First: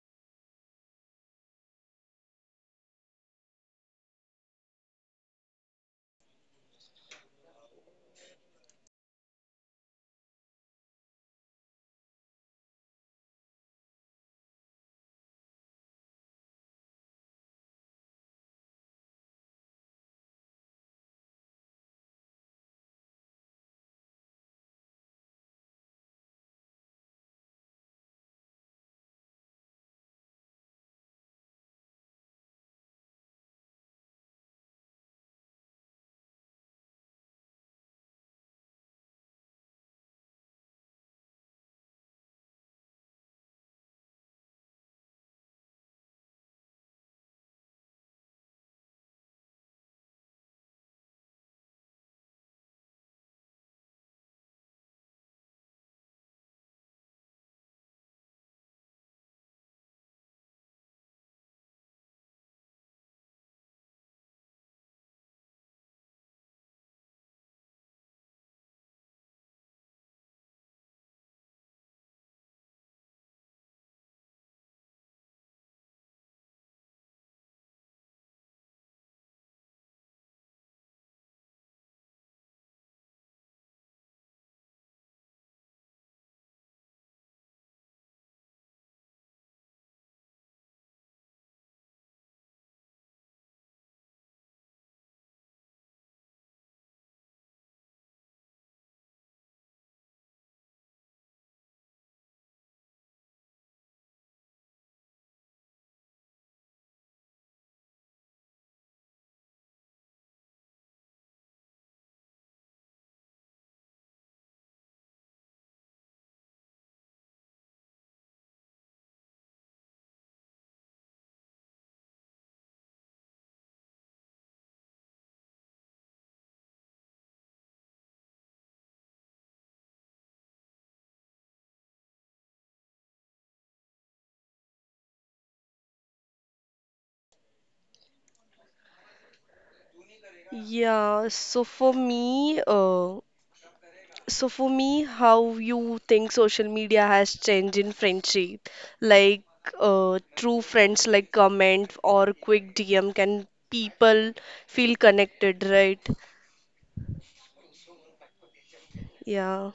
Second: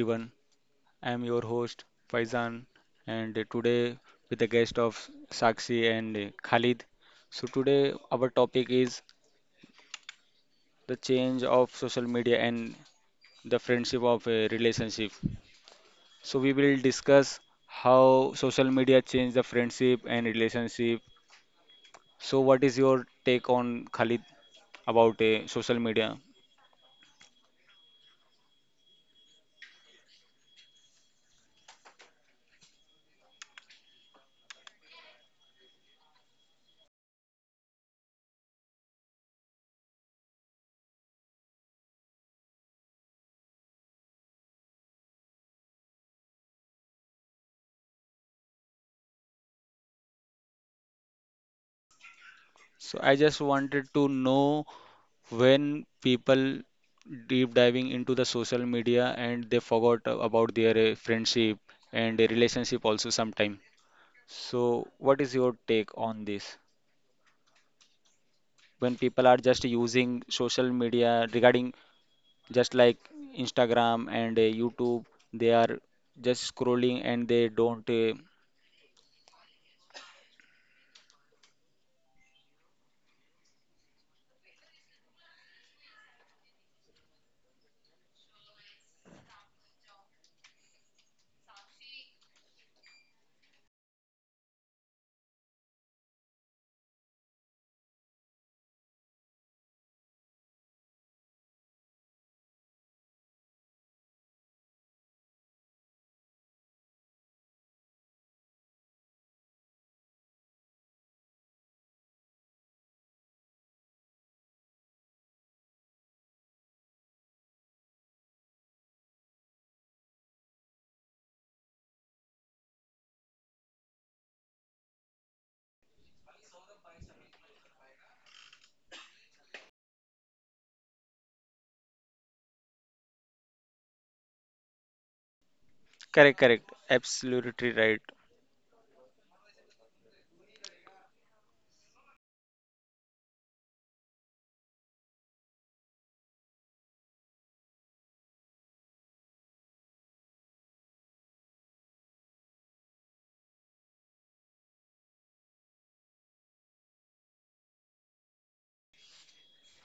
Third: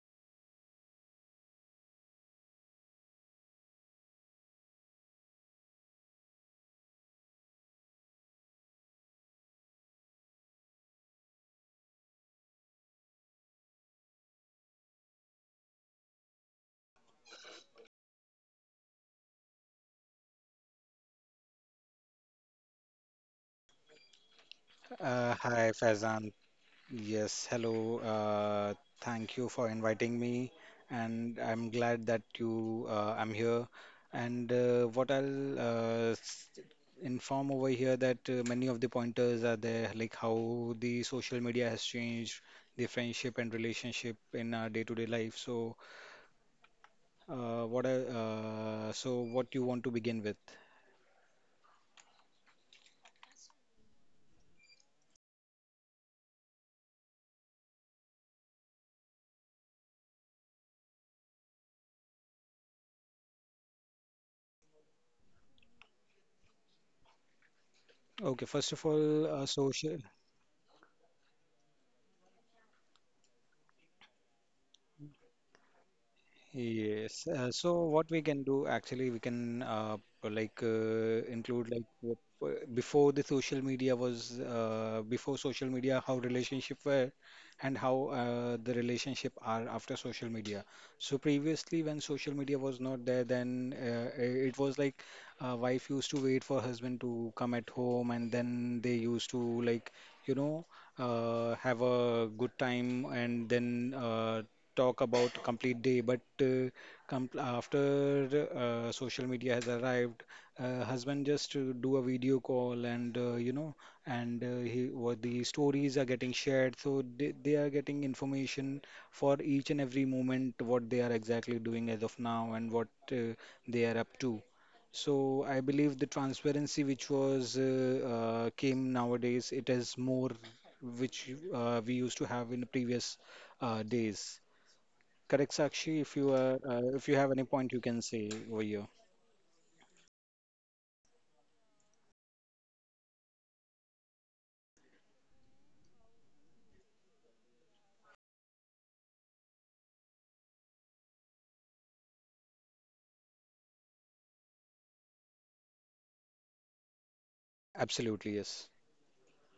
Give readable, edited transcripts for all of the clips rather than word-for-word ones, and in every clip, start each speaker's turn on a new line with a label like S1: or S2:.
S1: everyone. I am your host, Faizan, and today with the guest of Sakshi and Khalid. So, today our topic is the change of social media and the friendship of a relationship. So, we will discuss how social media changed the friendship and relationship. So, what is your take on Khalid about social
S2: Hi,
S1: media?
S2: Faizan. Yes, hello. Thank you for inviting me, and I'm glad that you I'm here. And what I'll inform over here that many of the pointers are there, like how the social media has changed the friendship and relationship in our day-to-day life. So, so what you want to begin with?
S1: So, I just wanted to know when people deep diving into the social media and they forgot about their friendship and their relationship also sometime. So, what is your take on this?
S2: Okay, first of
S1: When
S2: all,
S1: people are just
S2: social.
S1: using social media regarding just like Instagram and YouTube, they are just scrolling and
S2: Yes.
S1: they don't
S2: So what we can do actually, we can include like what, before the social media was before social media, how relationship were and how the relationship are after social media. So previously, when social media was not there, then it was like wife used to wait for husband to come at home, and then they used to you know have a good time and then talk about complete day, but com- after social media has arrived, husband just do a video call and you know, and he what the stories are getting shared, so they are getting information for each and every moment what they are exactly doing as of now and what they are up to. So I believe the transparency which was came nowadays, it is more which we used to have in the previous days. Correct, Sakshi. If
S1: Correct,
S2: you are,
S1: correct.
S2: if you have any
S1: Absolutely
S2: point, you
S1: right.
S2: can say over here.
S3: Yeah, so for me, how you think social media has changed in friendship? Like, true friends like comment or quick DM can people feel connected, right?
S2: Absolutely, yes.
S3: Yeah,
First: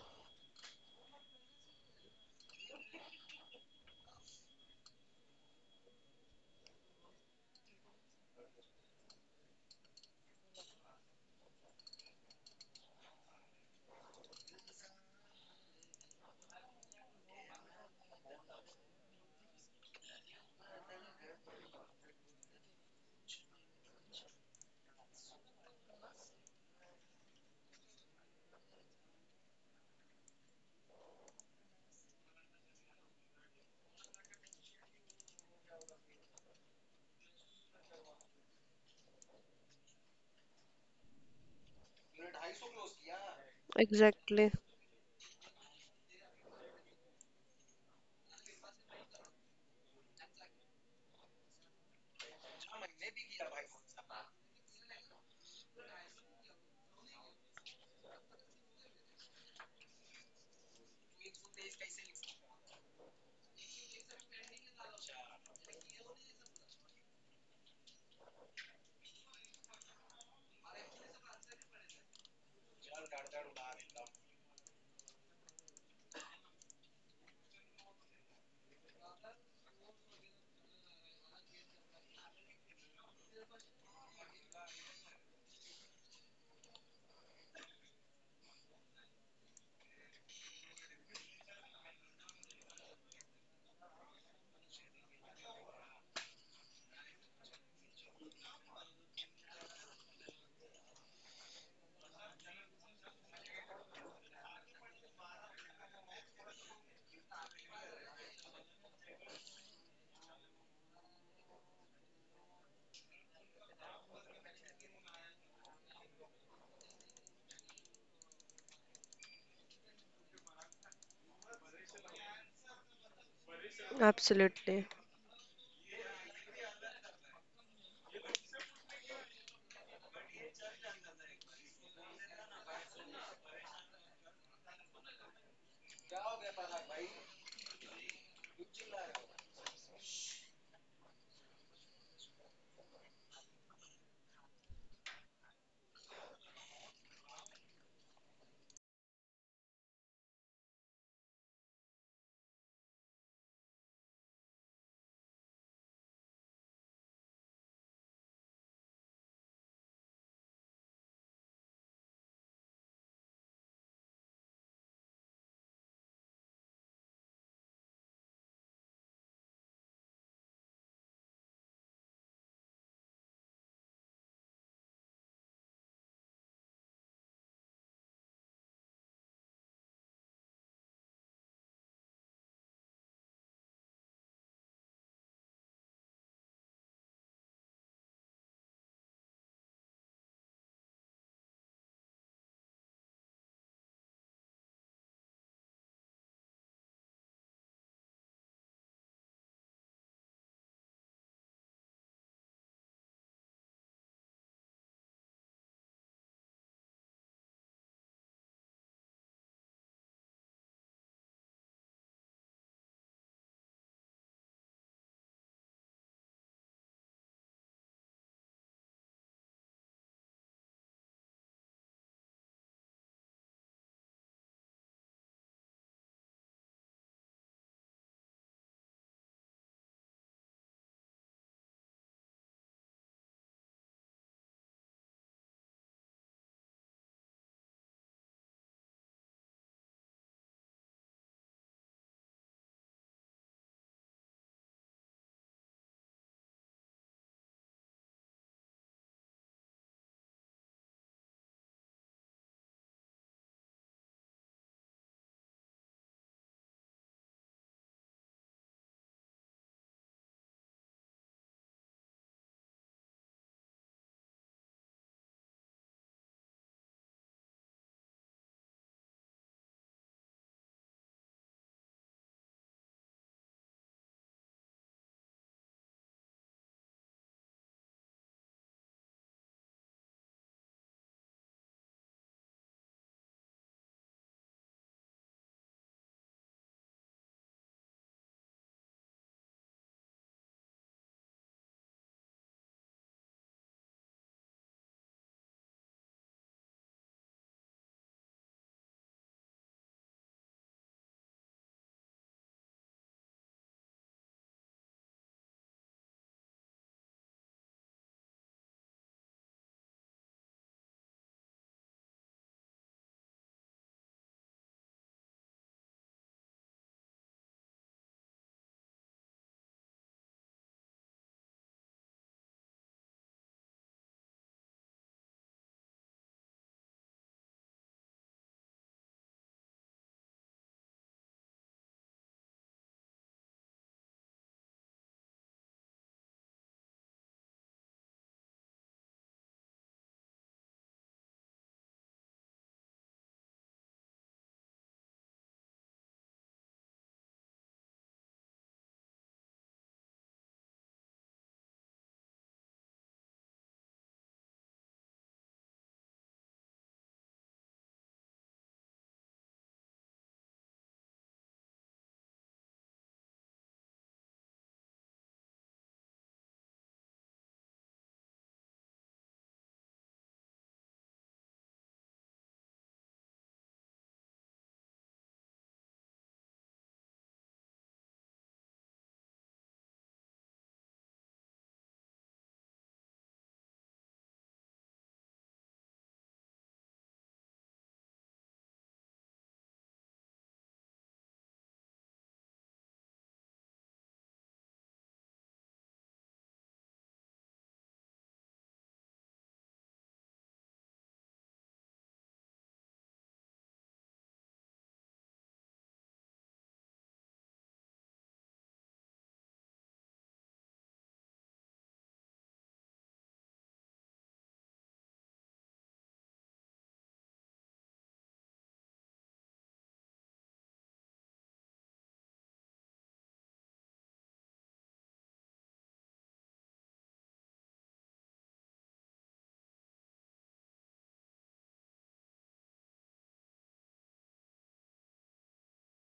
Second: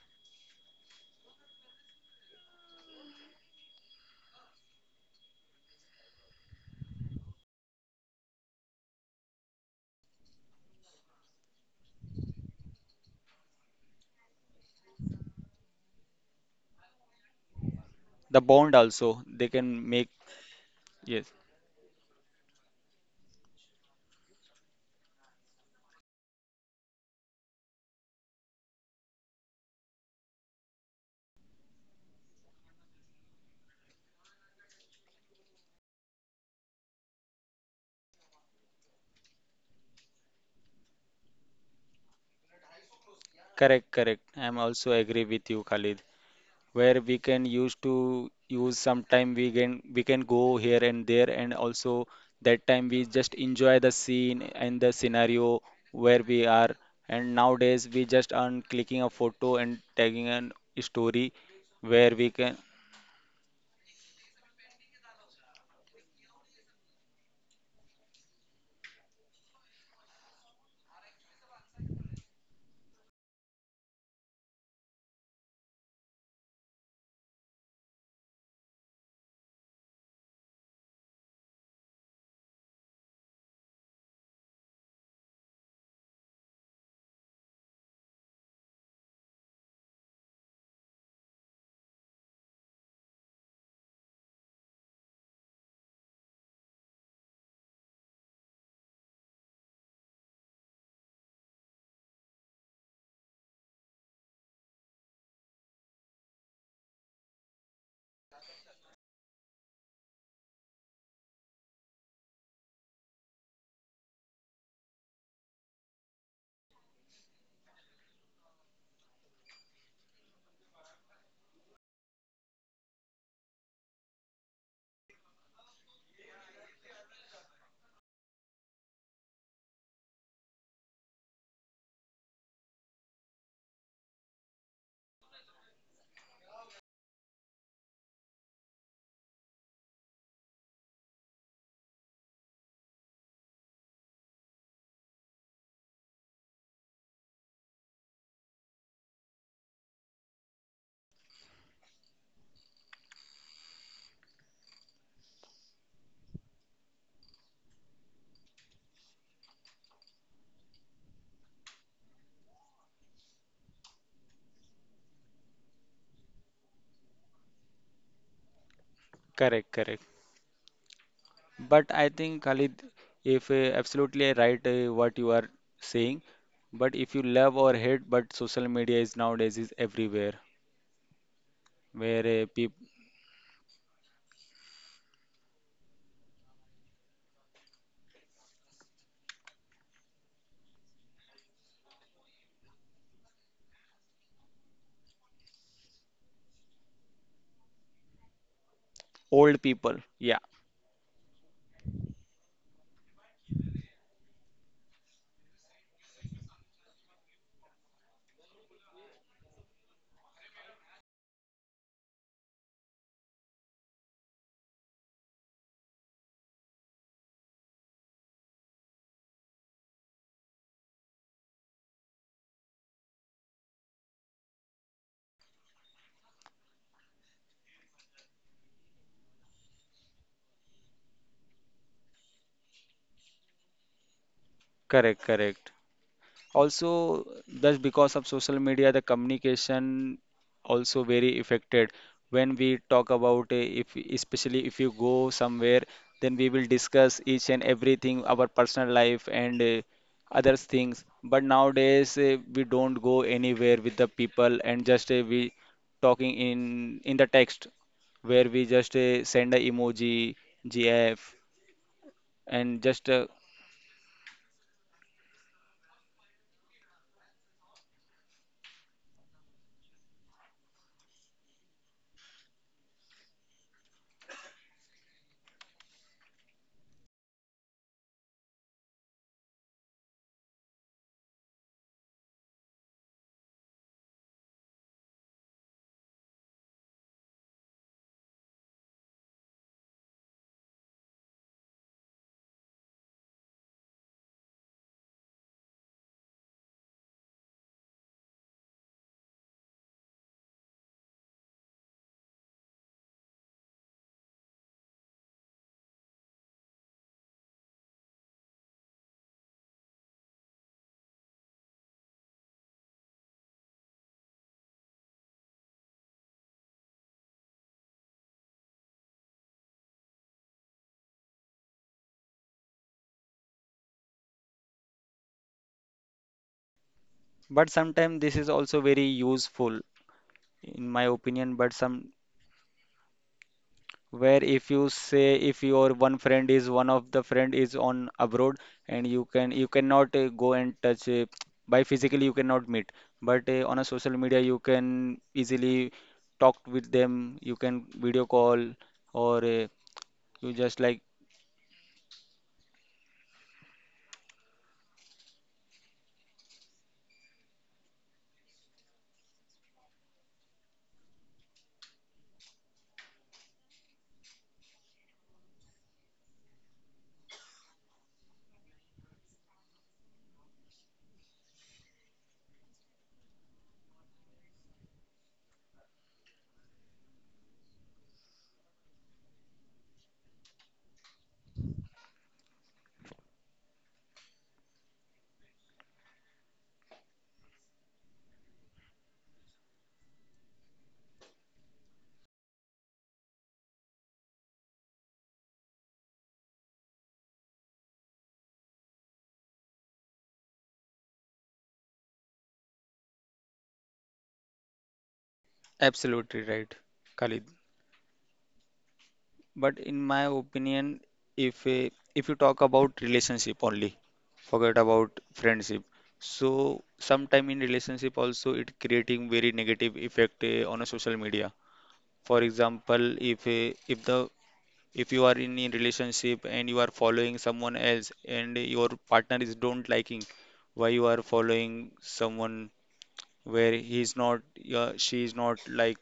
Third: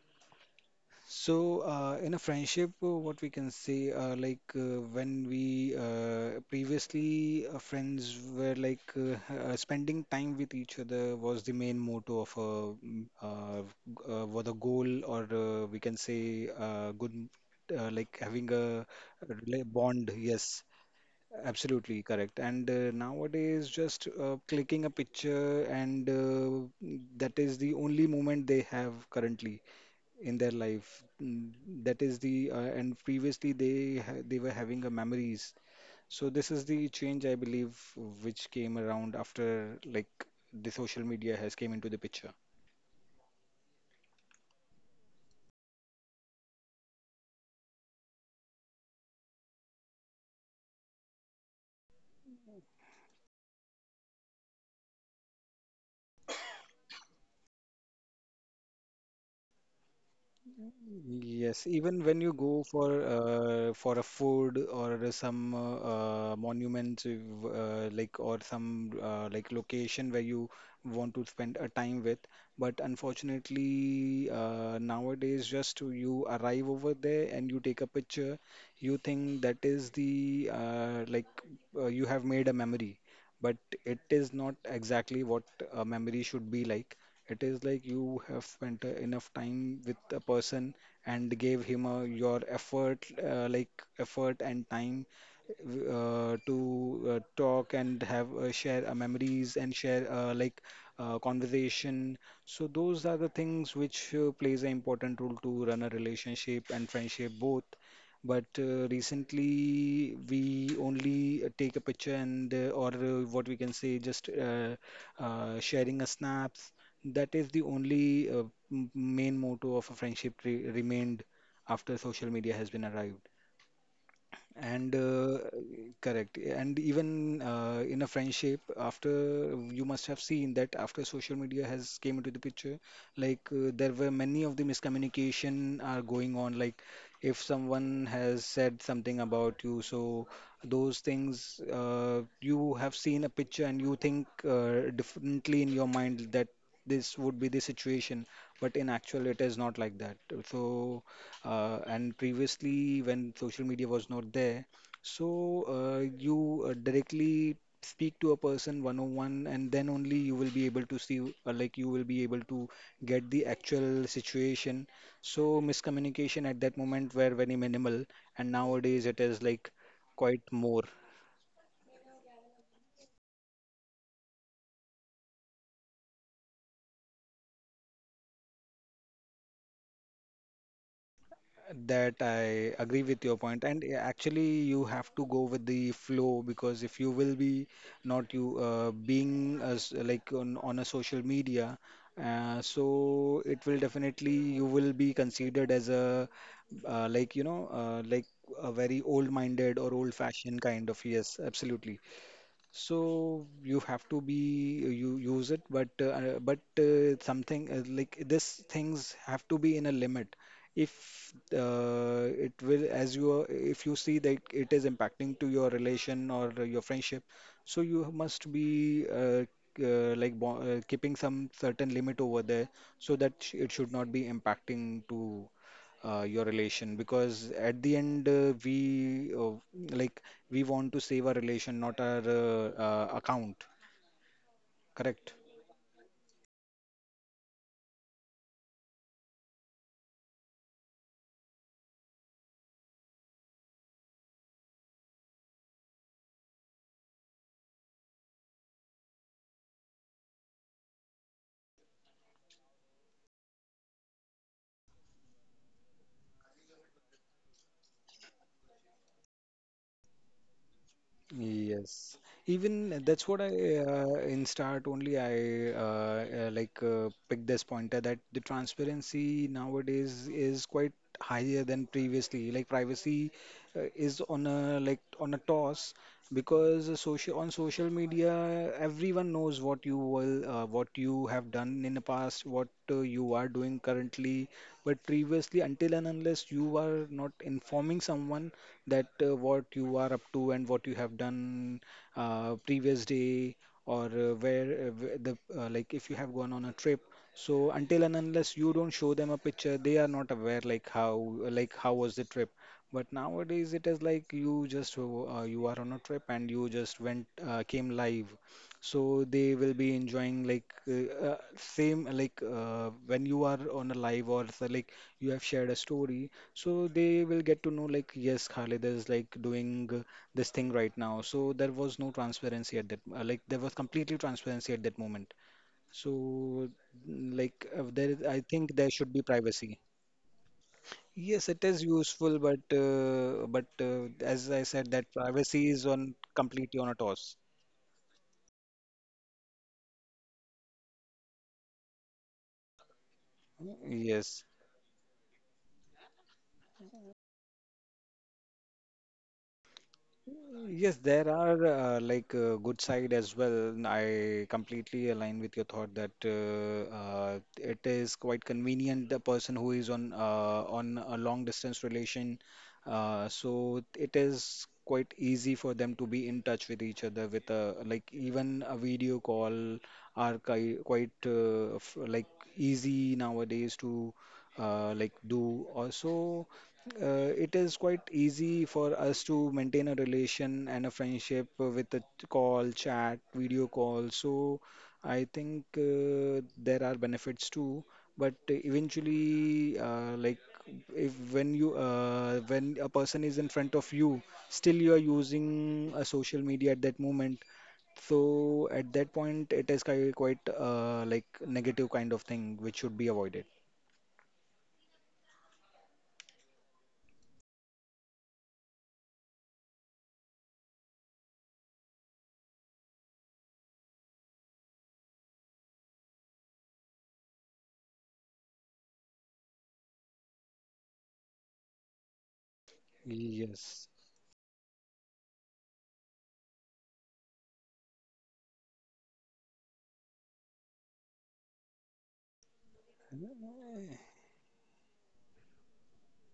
S2: So, in a friendship, what we can say, when we previously friends were like spending time with each other was the main motto of a mm, uh, was a goal, or we can say good, like
S1: The
S2: having
S1: bond
S2: a
S1: also, they can
S2: bond.
S1: make,
S2: Yes,
S1: yes.
S2: absolutely correct. And nowadays, just clicking a picture, and that is the only moment they have currently in their life. Mm, that is the and previously they were having a memories. So this is the change I believe which came around after like the social media has came into the picture.
S1: Correct, correct.
S3: exactly.
S1: I'm also agree with you, Khalid, where we can use to use sometime, we can go here and there, and also that time we just enjoy the scene and the scenario where we are. And nowadays we just on clicking a photo and tagging an story,
S2: Yes, even
S1: where we
S2: when you
S1: can.
S2: go for a food or some monument like or some like location where you want to spend a time with, but unfortunately nowadays just you arrive over there and you take a picture, you think that is the you have made a memory but it is not exactly what a memory should be like. It is like you have spent enough time with a person and gave him your effort, effort and time to talk and have share memories and share conversation. So those are the things which plays an important role to run a relationship and friendship both. But recently, we only take a picture and or what we can say, just sharing a snaps. That is the only main motto of a friendship re remained after social media has been arrived.
S3: Absolutely.
S2: And correct. And even in a friendship, after you must have seen that after social media has came into the picture, like there were many of the miscommunication are going on. Like if someone has said something about you, so those things you have seen a picture and you think differently in your mind that this would be the situation, but in actual it is not like that. So. And previously, when social media was not there, so you directly speak to a person one on one, and then only you will be able to see, you will be able to get the actual situation. So miscommunication at that moment were very minimal, and nowadays it is like
S1: Correct, correct.
S2: quite more.
S1: But I think Khalid, if absolutely right what you are saying, but if you love or hate, but social media is nowadays is everywhere,
S2: That
S1: where
S2: I
S1: peop-
S2: agree with your point, and actually, you have to go with the flow because if you will be not you being as like on a social media, so it will definitely you will be considered as a like a very old-minded
S1: old
S2: or
S1: people,
S2: old-fashioned
S1: yeah.
S2: kind of yes, absolutely. So you have to be you use it, but something like this things have to be in a limit. If it will, as you are, if you see that it is impacting to your relation or your friendship, so you must be like bo keeping some certain limit over there so that it should not be impacting to your relation because at the end like we want to save our relation not our account correct
S1: Correct, correct. Also, just because of social media the communication also very affected when we talk about if especially if you go somewhere, then we will discuss each and everything our personal life and other things. But nowadays we don't go anywhere with the people, and just we talking in the text, where we just send a emoji, gif,
S2: yes even
S1: and
S2: that's what
S1: just
S2: I in start only I picked this pointer that the transparency nowadays is quite higher than previously like privacy is on a on a toss because social on social media everyone knows what you will what you have done in the past what you are doing currently but previously until and unless you are not informing someone that what you are up to and what you have done previous day or where the if you have gone on a trip so until and unless you don't show them a picture they are not aware like how was the trip but nowadays it is like you are on a trip and you just went came live, so they will be enjoying like same like when you are on a live or so, like you have shared a story, so they will get to know like yes Khalid is like doing this thing right now. So there was no transparency at that there was completely transparency at that moment. So
S1: but sometimes
S2: I
S1: this is
S2: think there
S1: also
S2: should be
S1: very
S2: privacy.
S1: useful in my
S2: Yes, it
S1: opinion,
S2: is
S1: but some
S2: useful, but as
S1: where,
S2: I
S1: if
S2: said,
S1: you
S2: that
S1: say,
S2: privacy
S1: if
S2: is
S1: your
S2: on
S1: one friend
S2: completely
S1: is
S2: on a
S1: one of
S2: toss.
S1: the friend is on abroad, and you can you cannot go and touch by physically you cannot meet, but on a social
S2: Yes,
S1: media you can easily talk with them, you can video call, or you
S2: yes,
S1: just like.
S2: there are good side as well. And I completely align with your thought that it is quite convenient the person who is on a long distance relation, so it is quite easy for them to be in touch with each other with a like even a video call are ki quite f like easy nowadays to do also it is quite easy for us to maintain a relation and a friendship with a call chat video call so I think there are benefits too but eventually if when a person is in front of you still you are using a social media at that moment so at that point it is ki- quite like negative kind of thing which should be avoided.
S1: Absolutely right, Khalid. But in my opinion, if a, if you talk about relationship only, forget about friendship. So sometime in relationship also it creating very negative effect on a social media. For example, if
S2: Yes,
S1: eh, if the if you are in a relationship and you are following someone else, and your partner is don't liking why you are following someone, where he is not she is not like,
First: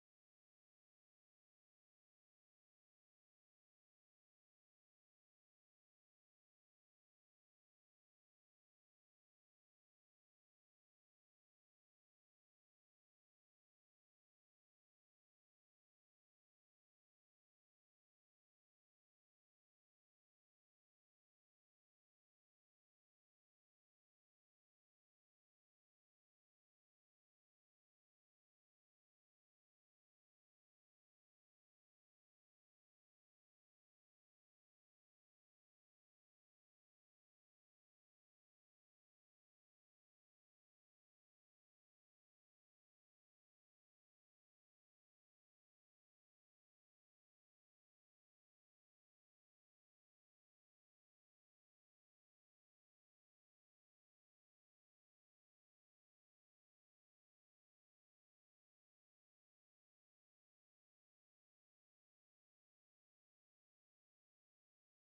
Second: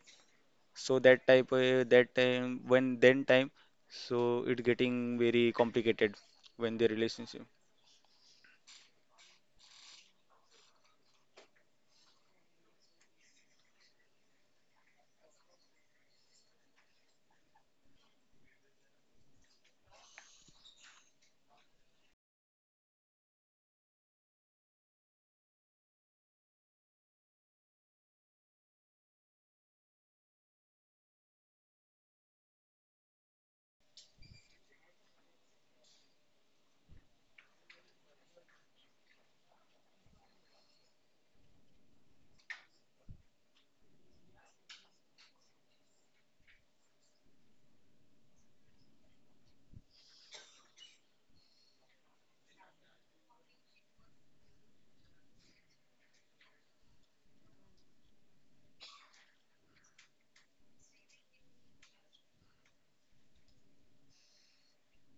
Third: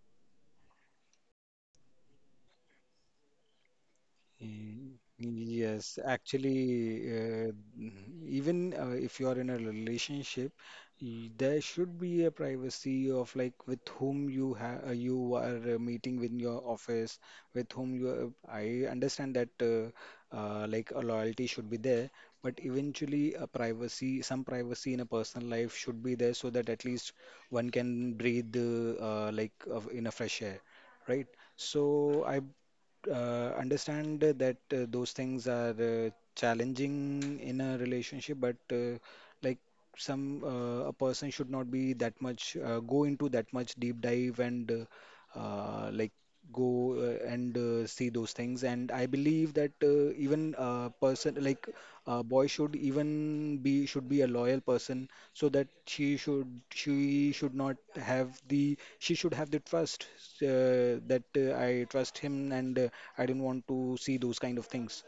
S1: so that type that time when then time, so it
S2: mm,
S1: getting very
S2: yes.
S1: complicated
S2: Actually,
S1: when the relationship.
S2: even if you are in a relationship, there should be a privacy of like with whom you are meeting with your office, with whom you are. I understand that a loyalty should be there, but eventually a privacy, some privacy in a personal life should be there so that at least one can breathe of in a fresh air, right? So I understand that those things are challenging in a relationship, but like some a person should not be that much go into that much deep dive and like go and see those things and I believe that even person like a boy should even be should be a loyal person so that she should not have the she should have the trust that I trust him and I don't want to see those kind of things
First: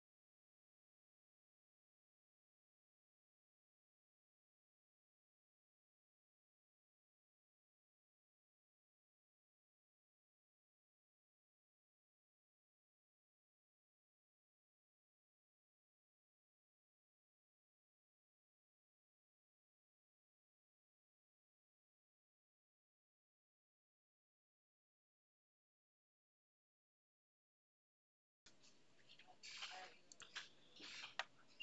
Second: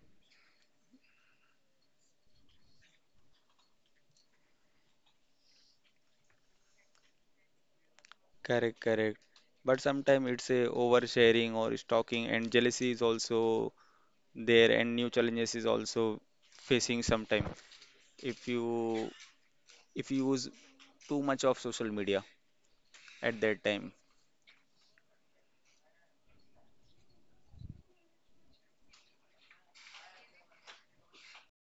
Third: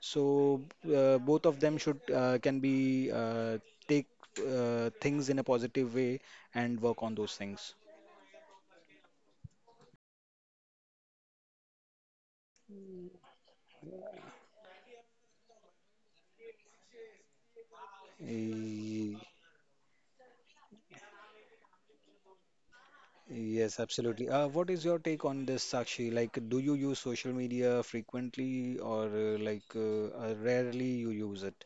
S2: so both of them should can be take things in a positive way and work on those things.
S1: Correct, correct. But sometimes it's a oversharing or stalking and jealousy is also there, and new challenges is also facing sometime, if you
S2: Eh,
S1: if you use too much of social media at that
S2: yes,
S1: time.
S2: absolutely. What is your take on this, Sakshi? Like, do you use social media frequently or rarely you use it?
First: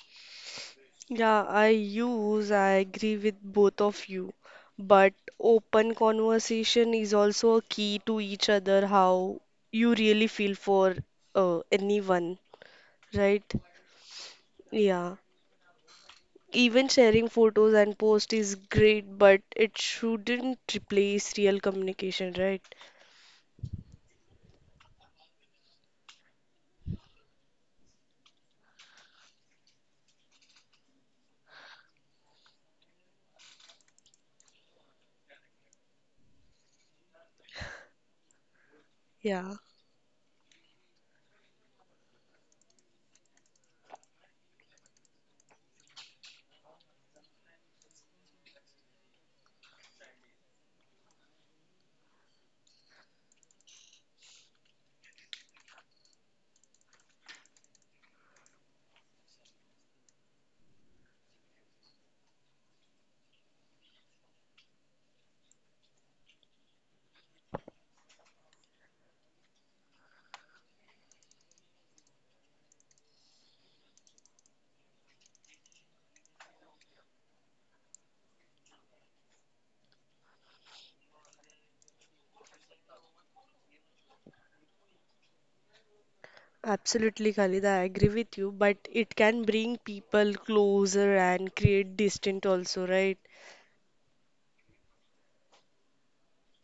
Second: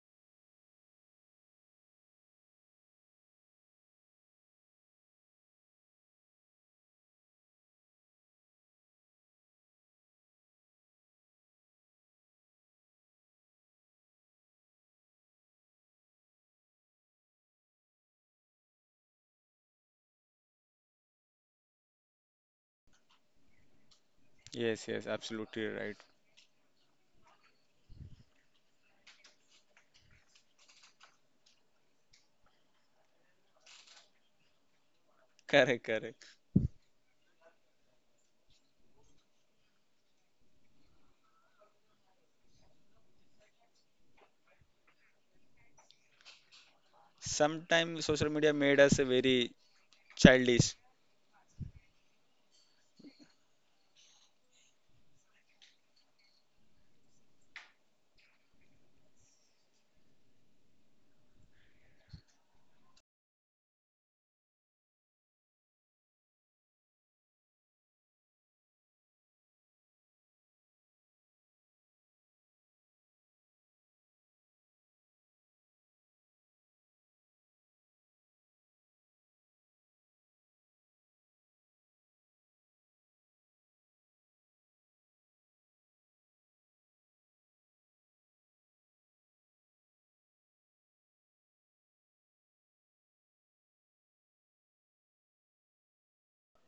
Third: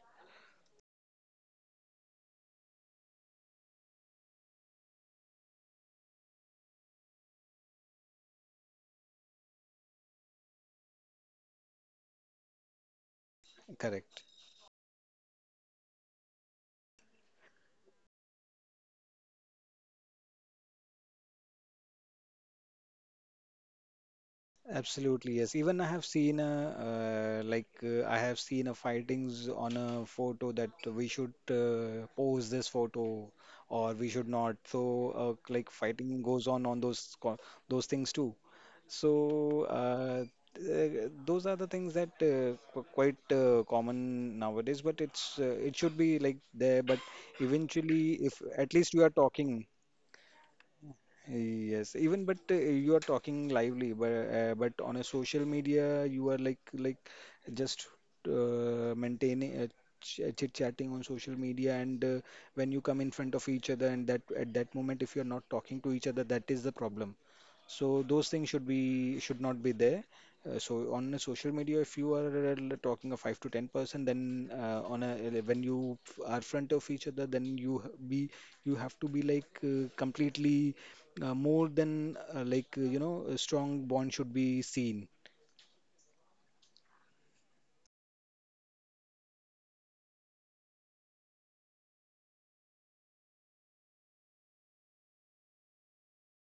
S3: Yeah, I use, I agree with both of you. But open conversation is also a key to each other, how you really feel for anyone. Right?
S2: Correct.
S3: Yeah. Even sharing photos and post is great, but it shouldn't replace real communication, right?
S1: Yes, yes,
S2: Absolutely, yes.
S1: absolutely
S2: Even I
S1: right.
S2: have seen a I have seen a fightings on a photo that we should post this photo or we should not. So
S1: Correct, correct.
S2: fighting goes on those things too.
S3: Yeah,
S2: So those are the things that qu- quite common nowadays, but it should be like there. But
S1: Sometimes
S2: eventually,
S1: social
S2: if
S1: media
S2: at
S1: made
S2: least
S1: us
S2: you
S1: a
S2: are
S1: very
S2: talking,
S1: childish.
S2: yes, even but you are talking lively, but on a social media, you are like just maintaining. Chit chatting on social media, and when you come in front of each other and that at that moment if you're not talking to each other, that is the problem, so those things should be should not be there. So on a social media, if you are talking a 5 to 10%, then on a when you are front of each other, then you h- be you have to be like completely more than a strong bond should be seen.
S3: absolutely, Khalid. I agree with you, but it can bring people closer and create distance also, right?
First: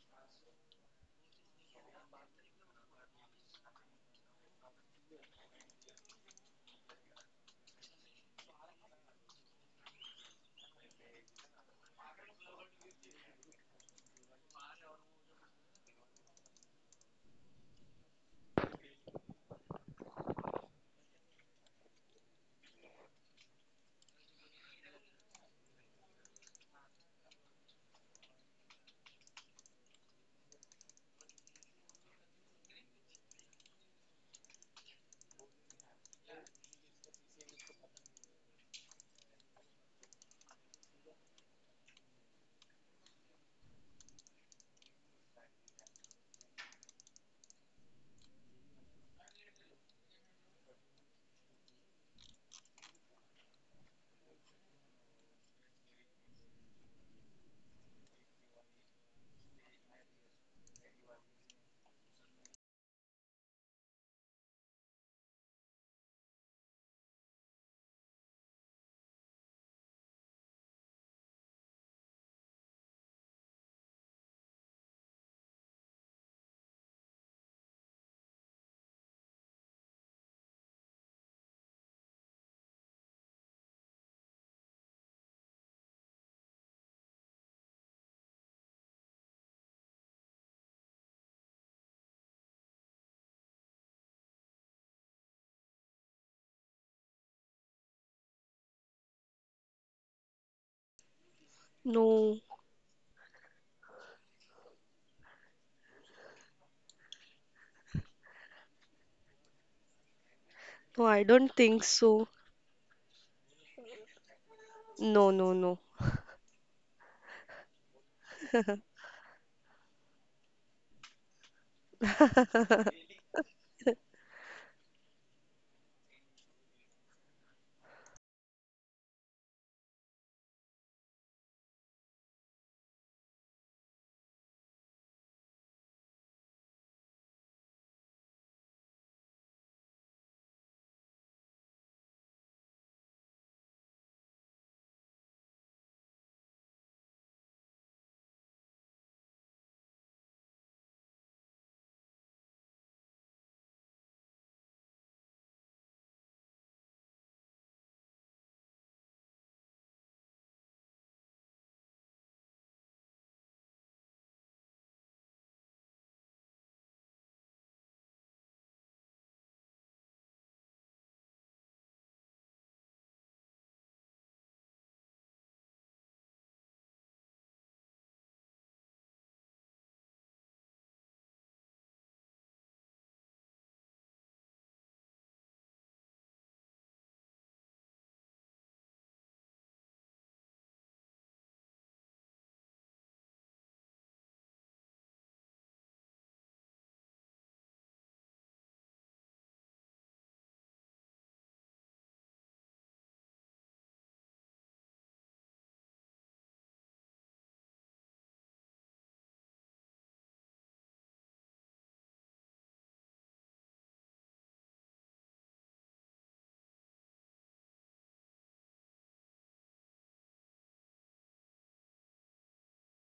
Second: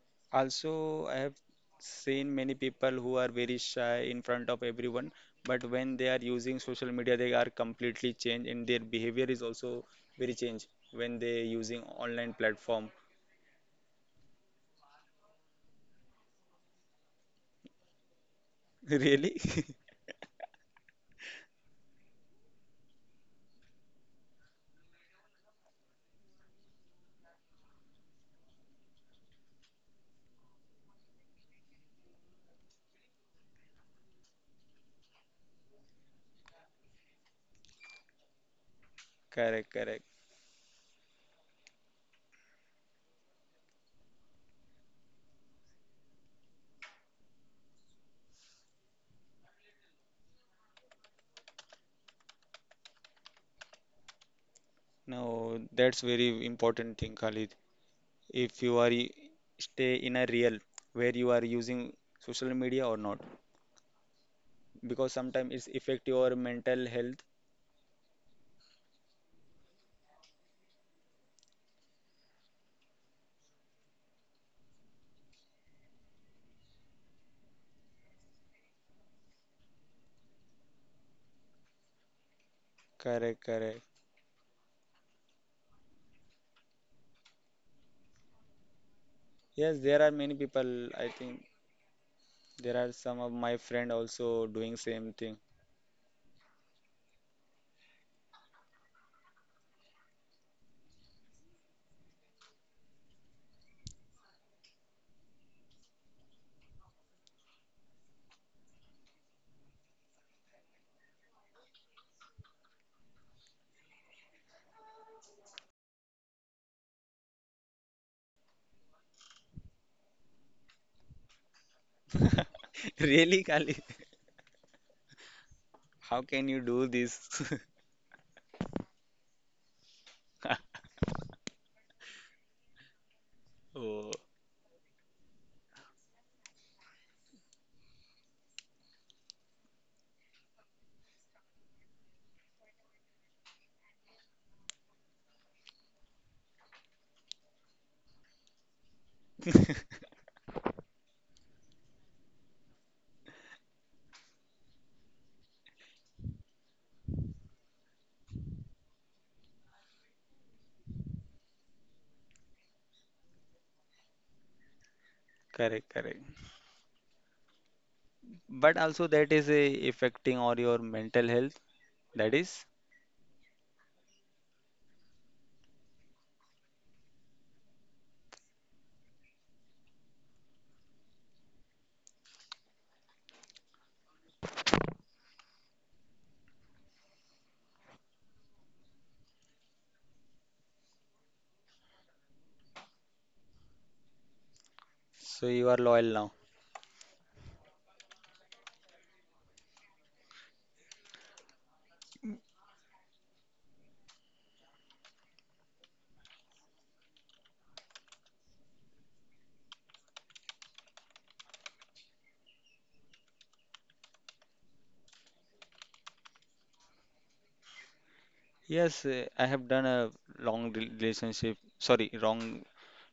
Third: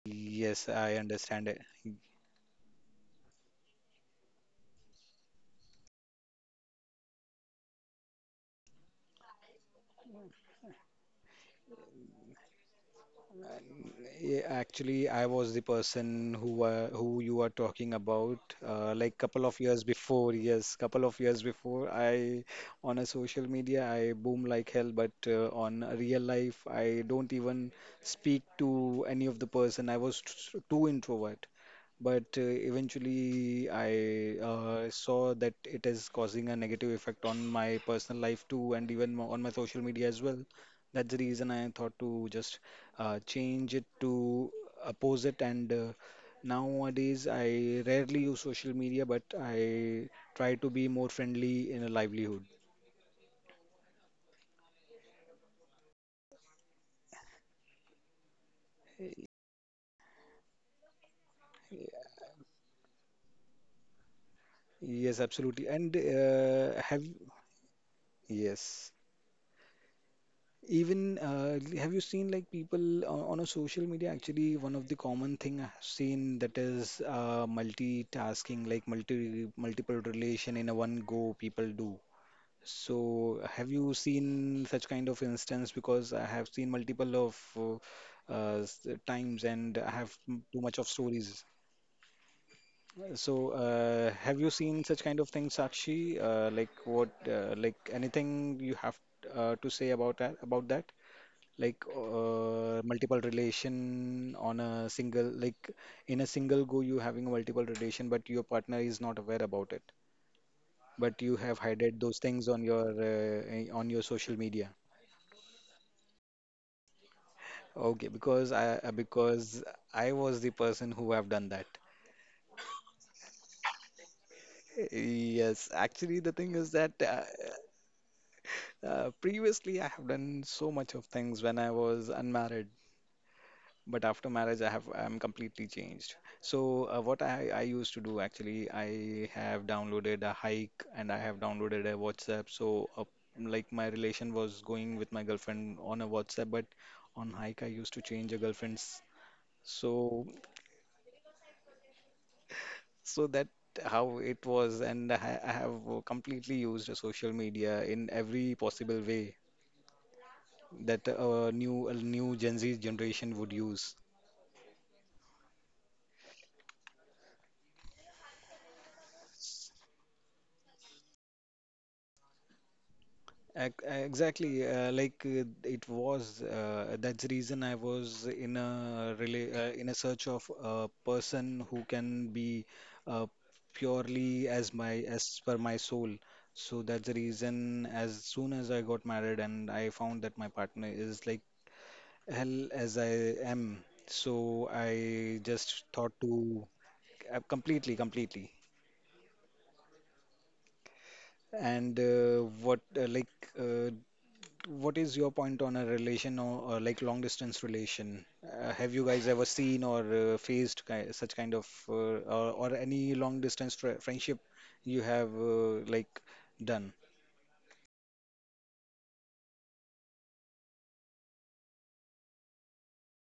S2: Yes, I
S1: Also, I have
S2: understand it.
S1: seen many people who are very shy in front of everyone, but when they are using social media, they are completely changed, and their behavior is also very changed when they using online platform.
S2: Yeah, actually, I was the person who you are talking about. Like
S1: Really?
S2: couple of years before, yes, couple of years before, I on a social media I boom like hell, but on a real life I don't even speak to any of the person. I was too introvert, but eventually I saw that it is causing a negative effect on my personal life too, and even on
S1: Correct,
S2: my
S1: correct.
S2: social media as well. That's the reason I thought to just change it to oppose it. And Nowadays, I rarely use social media, but I try to be more friendly in a livelihood.
S1: No, that's very important thing, Khalid. If you are I- stay in a real, where you are using social media or not, because
S2: Yes,
S1: sometimes it's
S2: absolutely. And
S1: affect your mental
S2: have
S1: health.
S2: Yes. Even have you seen like people on a social media? Actually, one of the common thing I've seen that is multitasking, like multiple relation in a one go people do. So
S1: Correct,
S2: have
S1: correct.
S2: you seen such kind of instance? Because I have seen multiple of uh, uh, s- times and
S1: Yes,
S2: I
S1: there are
S2: have
S1: many
S2: too much
S1: people,
S2: of
S1: I think.
S2: stories.
S1: There are some of my
S2: So
S1: friend also
S2: have
S1: doing
S2: you
S1: same
S2: seen such
S1: thing.
S2: kind of things, Sakshi? Like what? Like anything you have to say about that? About that? Like
S3: No,
S2: multiple relation on a single like in a single go you having a multiple relation, but your partner is not aware about it,
S3: no, I
S2: but you
S3: don't
S2: have
S3: think
S2: hided those
S3: so.
S2: things on your social media.
S3: No, no, no.
S2: Okay, because I because I was the person who have done that.
S1: Really, Kali?
S2: Yes, actually
S1: How
S2: the
S1: can
S2: thing
S1: you
S2: is that
S1: do this?
S2: previously I have done so much of things when I was unmarried, but
S1: Oh,
S2: after marriage I'm completely changed. So what I used to do, actually I have downloaded a hike and I have downloaded a WhatsApp, so like my relation was going with my girlfriend on a WhatsApp, but on hike I used to change a girlfriend's. So so that how it was, and I have completely used a social media in every possible way that a new gen Z generation would use.
S1: correct, correct. But also that is a affecting or your mental health. That is.
S2: Exactly, it was. That's the reason I was in a really in a search of a person who can be uh, purely as my as per my soul. So that's the reason. As soon as I got married and I found that my partner is like hell as I am, so I
S1: So you are
S2: just thought
S1: loyal now.
S2: to completely, completely. And What uh, what is your point on a relation or like long distance relation? Have you guys ever seen or faced ki such kind of or any long distance fr friendship you have done?
S1: Yes, eh, I have done a relationship. Sorry, wrong,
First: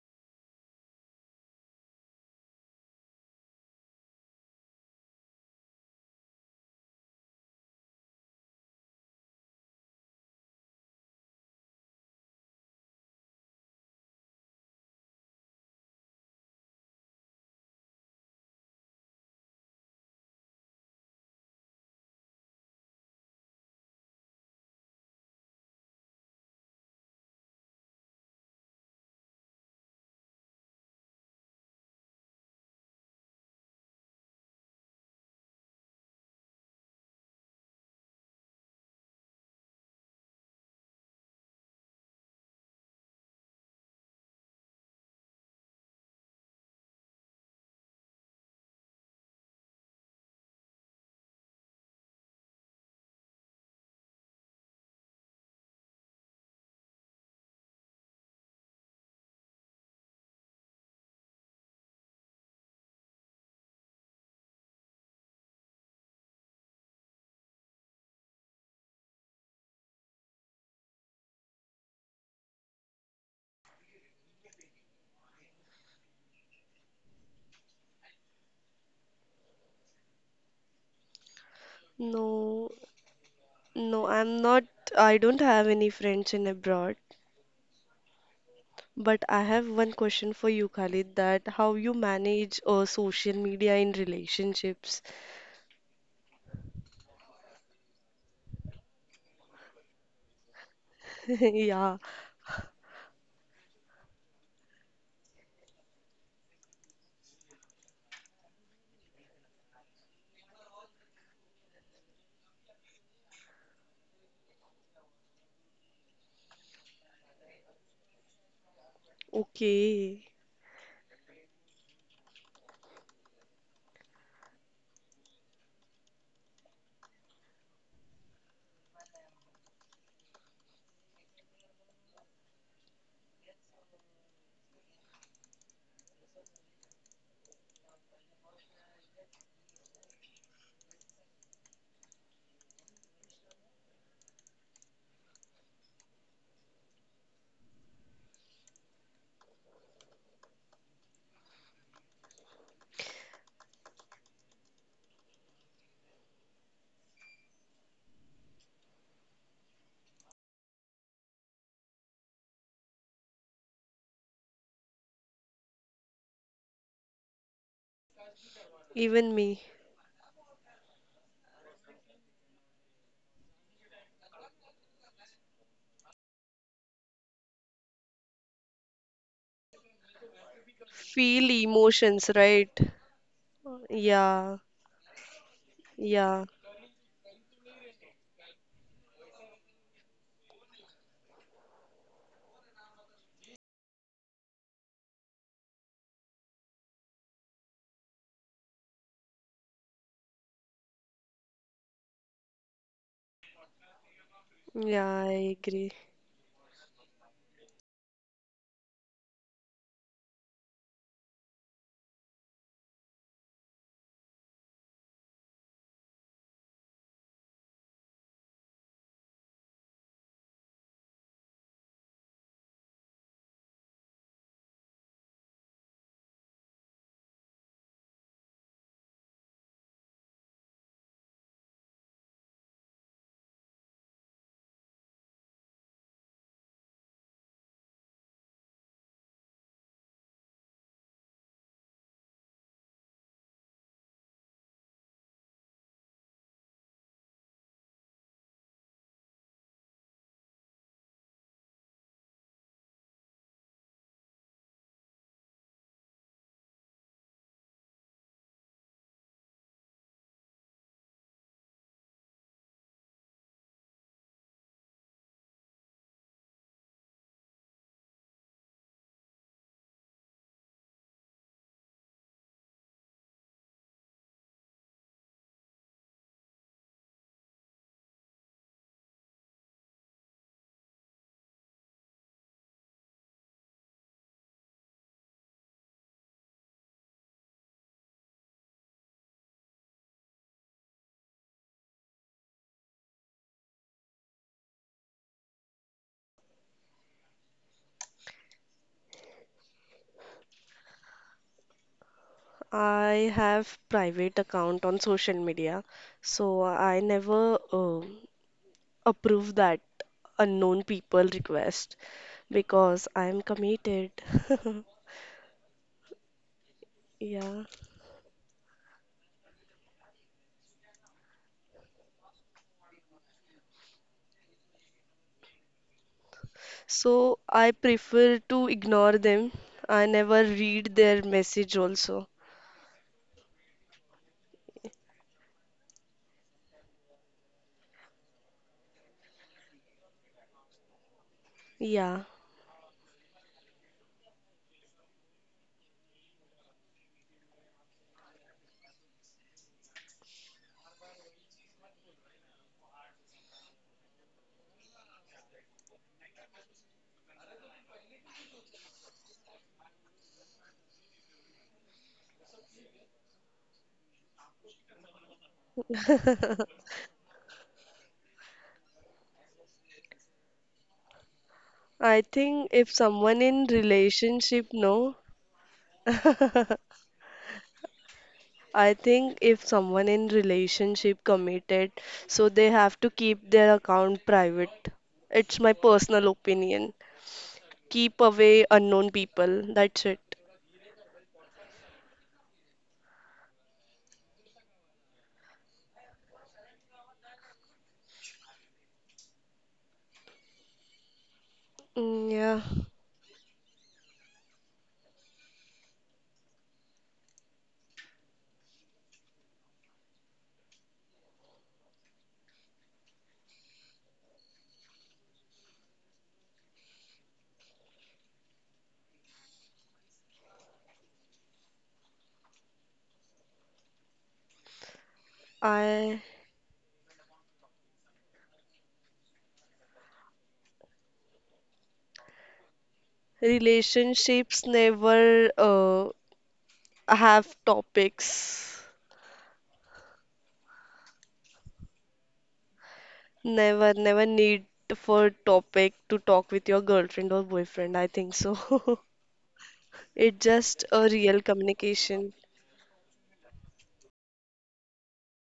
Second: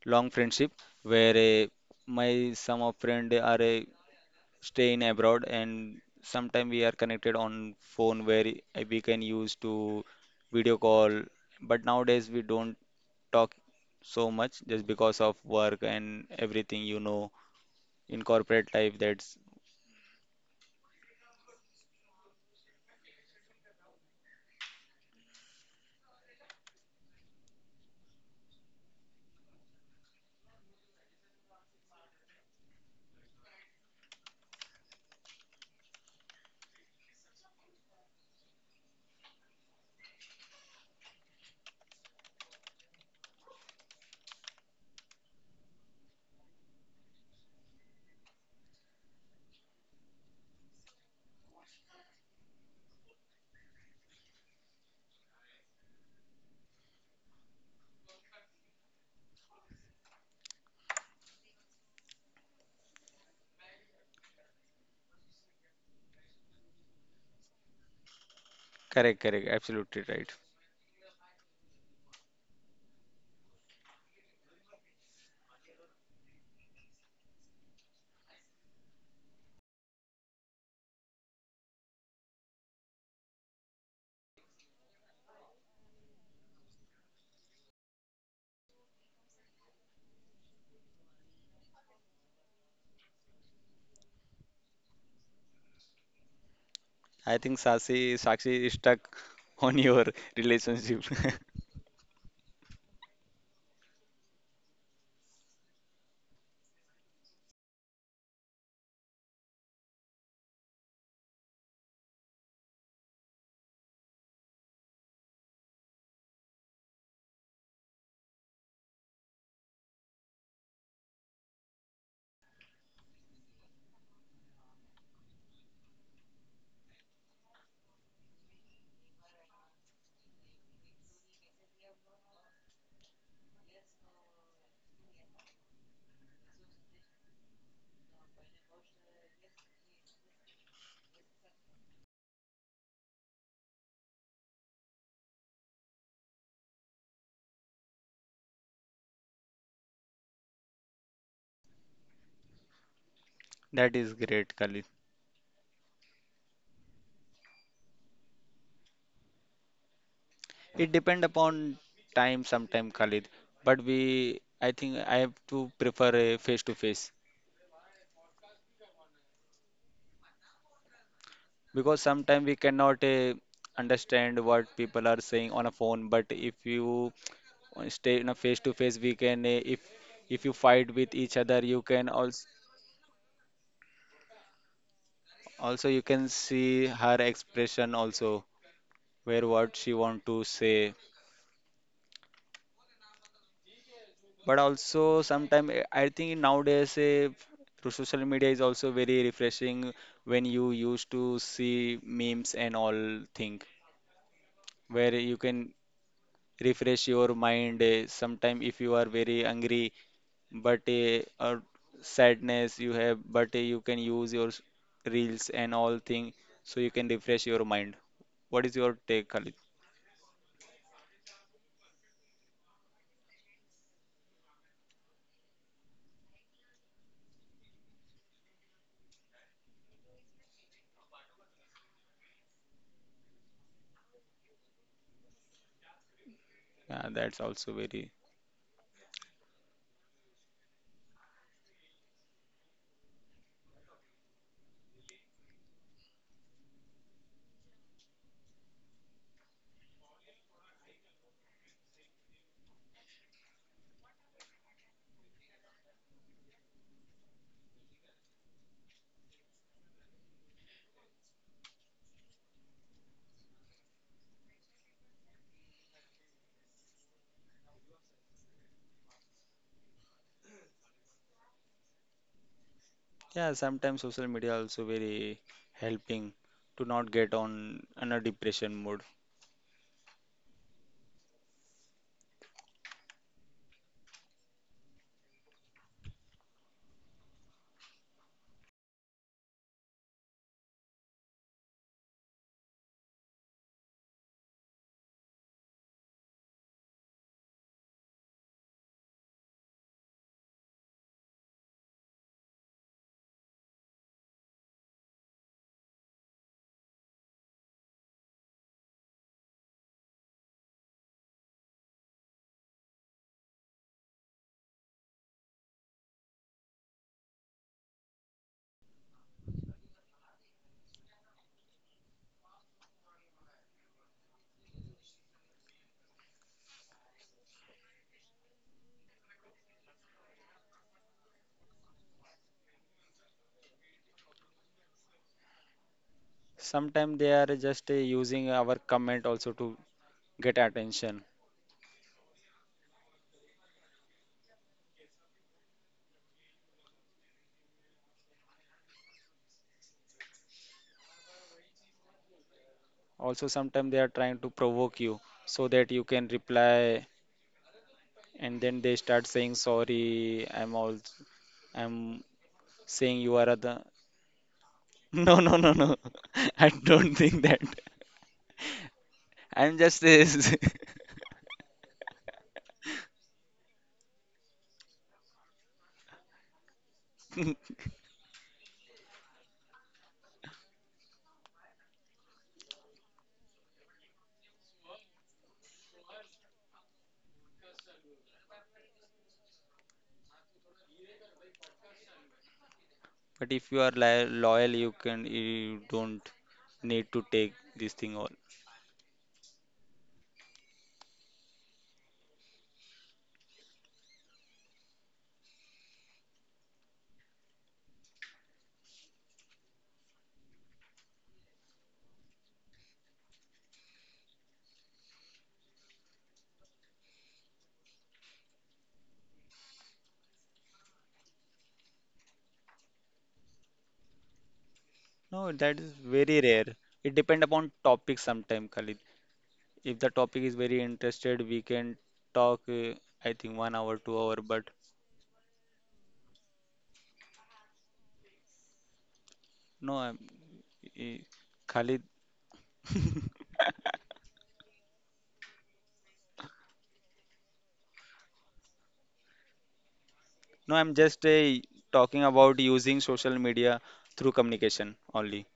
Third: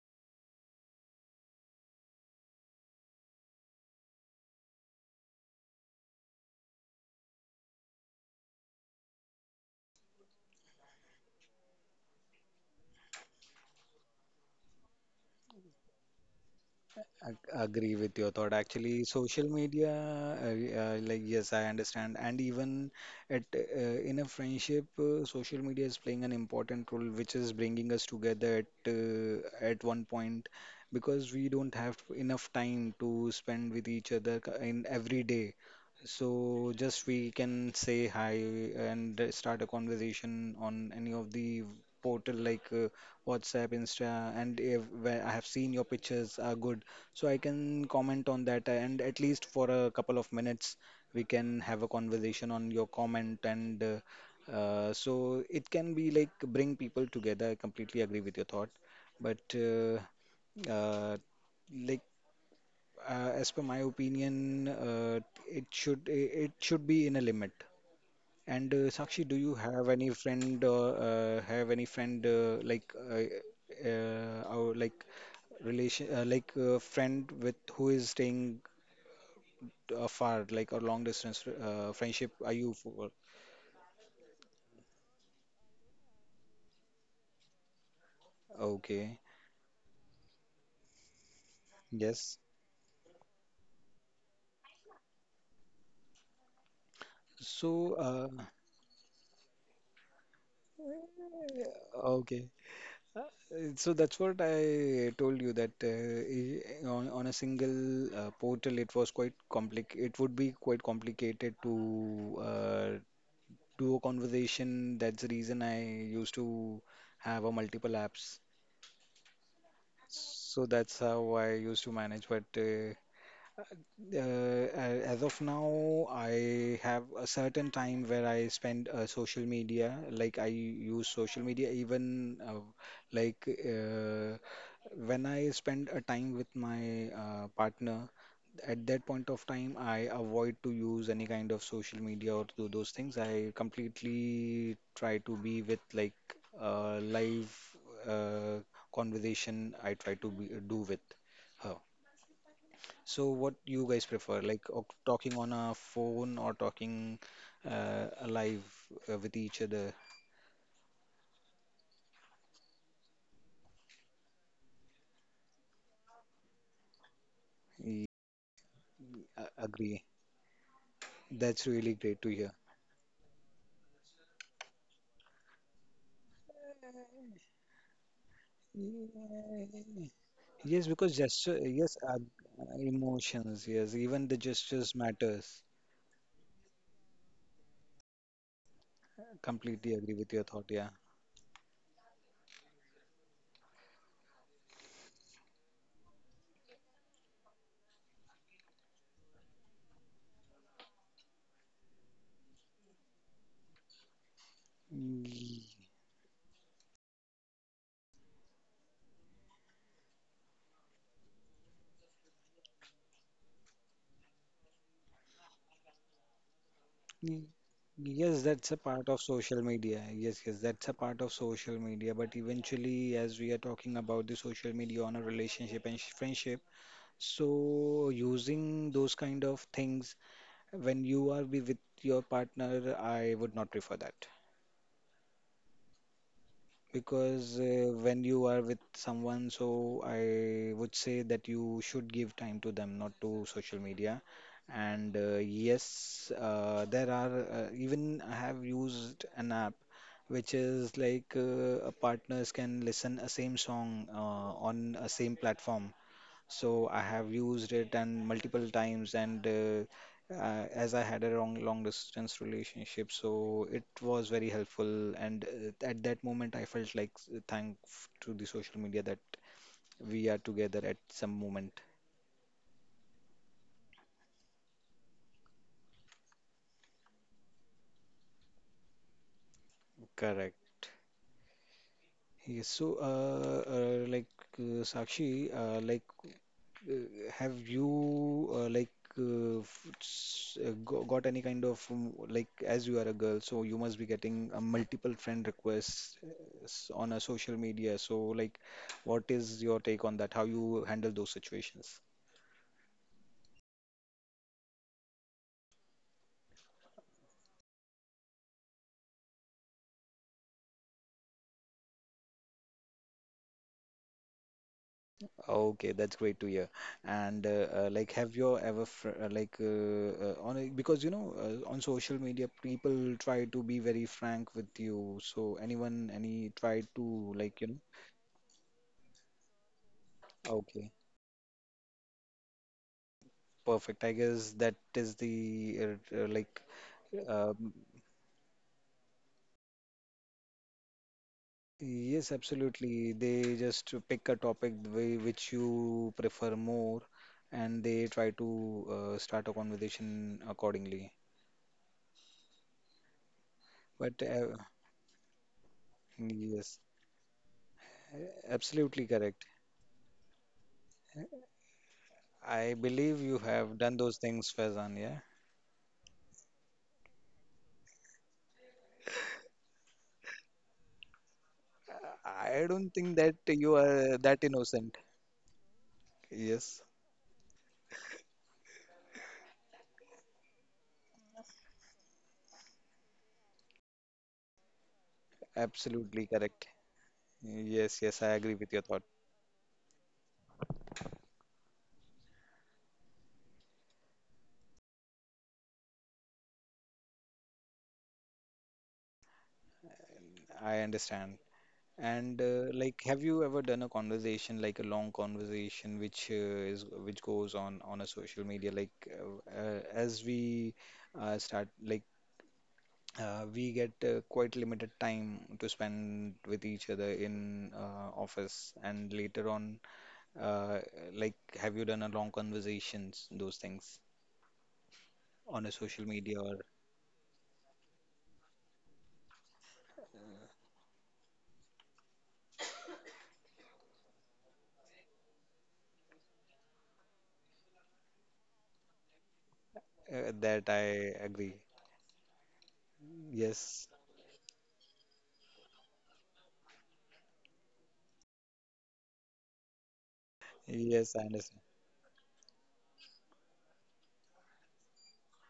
S1: long friendship, where my some of friend are stay in abroad, and sometime we are connected on phone, where we can use to video call, but nowadays we don't talk so much just because of work and everything, you know,
S2: Agree with
S1: in
S2: your thought.
S1: corporate life.
S2: Actually,
S1: That's
S2: social media, yes, I understand, and even at in a friendship, social media is playing an important role, which is bringing us together at one point, because we don't have enough time to spend with each other in every day. So just we can say hi and start a conversation on any of the portal like WhatsApp, Insta, and if, where I have seen your pictures are good, so I can comment on that, and at least for a couple of minutes, we can have a conversation on your comment. And so it can be like bring people together. I completely agree with your thought, but uh, like as per my opinion, it should be in a limit. And
S1: correct,
S2: Sakshi, do
S1: correct,
S2: you have
S1: absolutely
S2: any
S1: right.
S2: friend or have any friend or like relation like a friend with who is staying far, like a long distance friendship are
S3: No,
S2: you for?
S3: no, I'm not. I don't have any friends in abroad, but
S2: Okay.
S3: I have one question for you, Khalid, that how you
S2: Yes.
S3: manage social media in relationships.
S1: I think sasi
S2: So,
S1: Sakshi is stuck on your relationship.
S3: Yeah,
S2: okay. Uh, So that's what I told you that on a single portal it was quite complic it would be quite complicated to uh, do a conversation. That's the reason I used to have a multiple apps.
S3: okay.
S2: So that's how I used to manage. But uh, as of now, I have a certain time where I spend social media. Like I use social media even like uh, when I spend a time with my partner. At that point of time, I avoid to use any kind of social media or do those things. I completely try to be with like live uh, conversation. I try to be, do with her. So what you
S1: That is
S2: guys prefer,
S1: great,
S2: like
S1: Khalid.
S2: talking on a phone or talking live with each other?
S1: It depend upon time, sometime Khalid, but we, I think I have to prefer a face to face.
S2: Y-
S3: Even me.
S2: Agree. That's really
S1: Because
S2: great to
S1: sometimes
S2: hear.
S1: we cannot understand what people are saying on a phone, but if you stay in a face to face, we can
S2: Yeah.
S1: if you
S2: Yes,
S1: fight
S2: because
S1: with each
S3: Feel
S2: gesture,
S1: other, you
S2: yes,
S1: can
S3: emotions,
S1: also,
S3: right?
S2: emotions, yes, even the
S3: Yeah,
S2: gestures matters.
S1: also you can
S3: yeah,
S1: see her expression also, where what
S2: Completely
S1: she
S2: agree
S1: want
S2: with
S1: to
S2: your thought,
S1: say.
S2: yeah.
S1: But also sometimes I think nowadays through social media is also very refreshing, when you used to see memes and all thing,
S3: yeah,
S1: where you
S3: I
S1: can
S2: Y-
S3: agree.
S1: refresh your mind. Sometimes if you are very angry, but a sadness you have, but you can use your reels and all thing, so you can refresh
S2: y-
S1: your mind.
S2: Yes,
S1: What is
S2: that's a
S1: your
S2: part of
S1: take, Khalid?
S2: social media. Yes, yes, that's a part of social media. But eventually, as we are talking about the social media on a relationship and friendship, so using those kind of things when you are be with your partner, I would not prefer that,
S1: Yeah, that's also
S2: because
S1: very.
S2: when you are with someone, so I would say that you should give time to them, not to social media. And yes, there are even I have used an app which is like partners can listen a same song on a same platform, so I have used it and multiple times, and as I had a long long distance relationship, so it was very helpful, and at that moment I felt like thank to the social media that we are together at some moment.
S1: Yeah, sometimes social media also very helping to not get on a depression mode.
S2: Correct. Yes, so Sakshi, Uh, have you got any kind of as you are a girl, so you must be getting a multiple friend requests on a social media. So like, what is your take on that? How you handle those situations?
S3: I have private account on social media, so I never approve that unknown people request because I'm committed.
S2: Okay, that's great to hear.
S3: Yeah.
S2: And, have you ever fr like on a, because you know on social media people try to be very frank with you. So anyone any try
S3: So
S2: to like
S3: I
S2: you know?
S3: prefer to ignore them. I never read
S2: Okay.
S3: their message also.
S2: Perfect. I guess that is the uh, uh, like
S1: Sometimes they are
S2: um,
S1: just using our comment also to get attention.
S3: Yeah.
S2: yes, absolutely. They just pick a topic the way which you prefer more, and they try to start a conversation accordingly.
S1: Also sometimes they are trying
S2: But
S1: to provoke you, so that you can
S2: yes,
S1: reply. And then they start
S2: absolutely
S1: saying
S2: correct.
S1: sorry, I'm all, I'm
S2: I
S1: saying you
S2: believe
S1: are
S2: you
S1: the.
S2: have done those things, Faizan.
S1: No,
S2: Yeah,
S1: no, no, no. I don't think that. I'm just this.
S3: I think
S2: I
S3: if
S2: don't
S3: someone
S2: think that
S3: in
S2: you are
S3: relationship,
S2: that
S3: no,
S2: innocent. Yes,
S1: But
S3: I think if someone in relationship committed, so they have to keep their account private. It's my personal
S2: absolutely correct.
S3: opinion.
S2: Yes,
S3: Keep
S2: yes, I
S3: away
S2: agree with your
S3: unknown
S2: thought.
S3: people. That's it.
S1: if you are loyal, you can you don't need to take this thing all.
S2: I understand.
S3: Mm,
S2: And,
S3: yeah,
S2: have you ever done a conversation, like a long conversation, which is which goes on a social media? Like, as we start, like, we get quite limited time to spend with each other in office, and later on, uh, have you done a long conversations, those things
S1: No,
S2: on a
S1: that is
S2: social
S3: I
S2: media
S1: very
S2: or
S1: rare. It depend upon topic sometime, Khalid. If the topic is very interested, we can talk I think 1 hour 2 hour
S3: relationships
S1: but.
S3: never have topics.
S1: No, I'm,
S2: that I
S1: eh,
S2: agree.
S1: Khalid,
S2: Yes,
S3: Never, never need for topic to talk with your girlfriend or boyfriend. I think so. It's
S1: no
S3: just
S1: i'm
S3: a
S2: yes,
S1: just
S2: I
S3: real
S2: understand.
S1: talking
S3: communication.
S1: about using social media through communication only.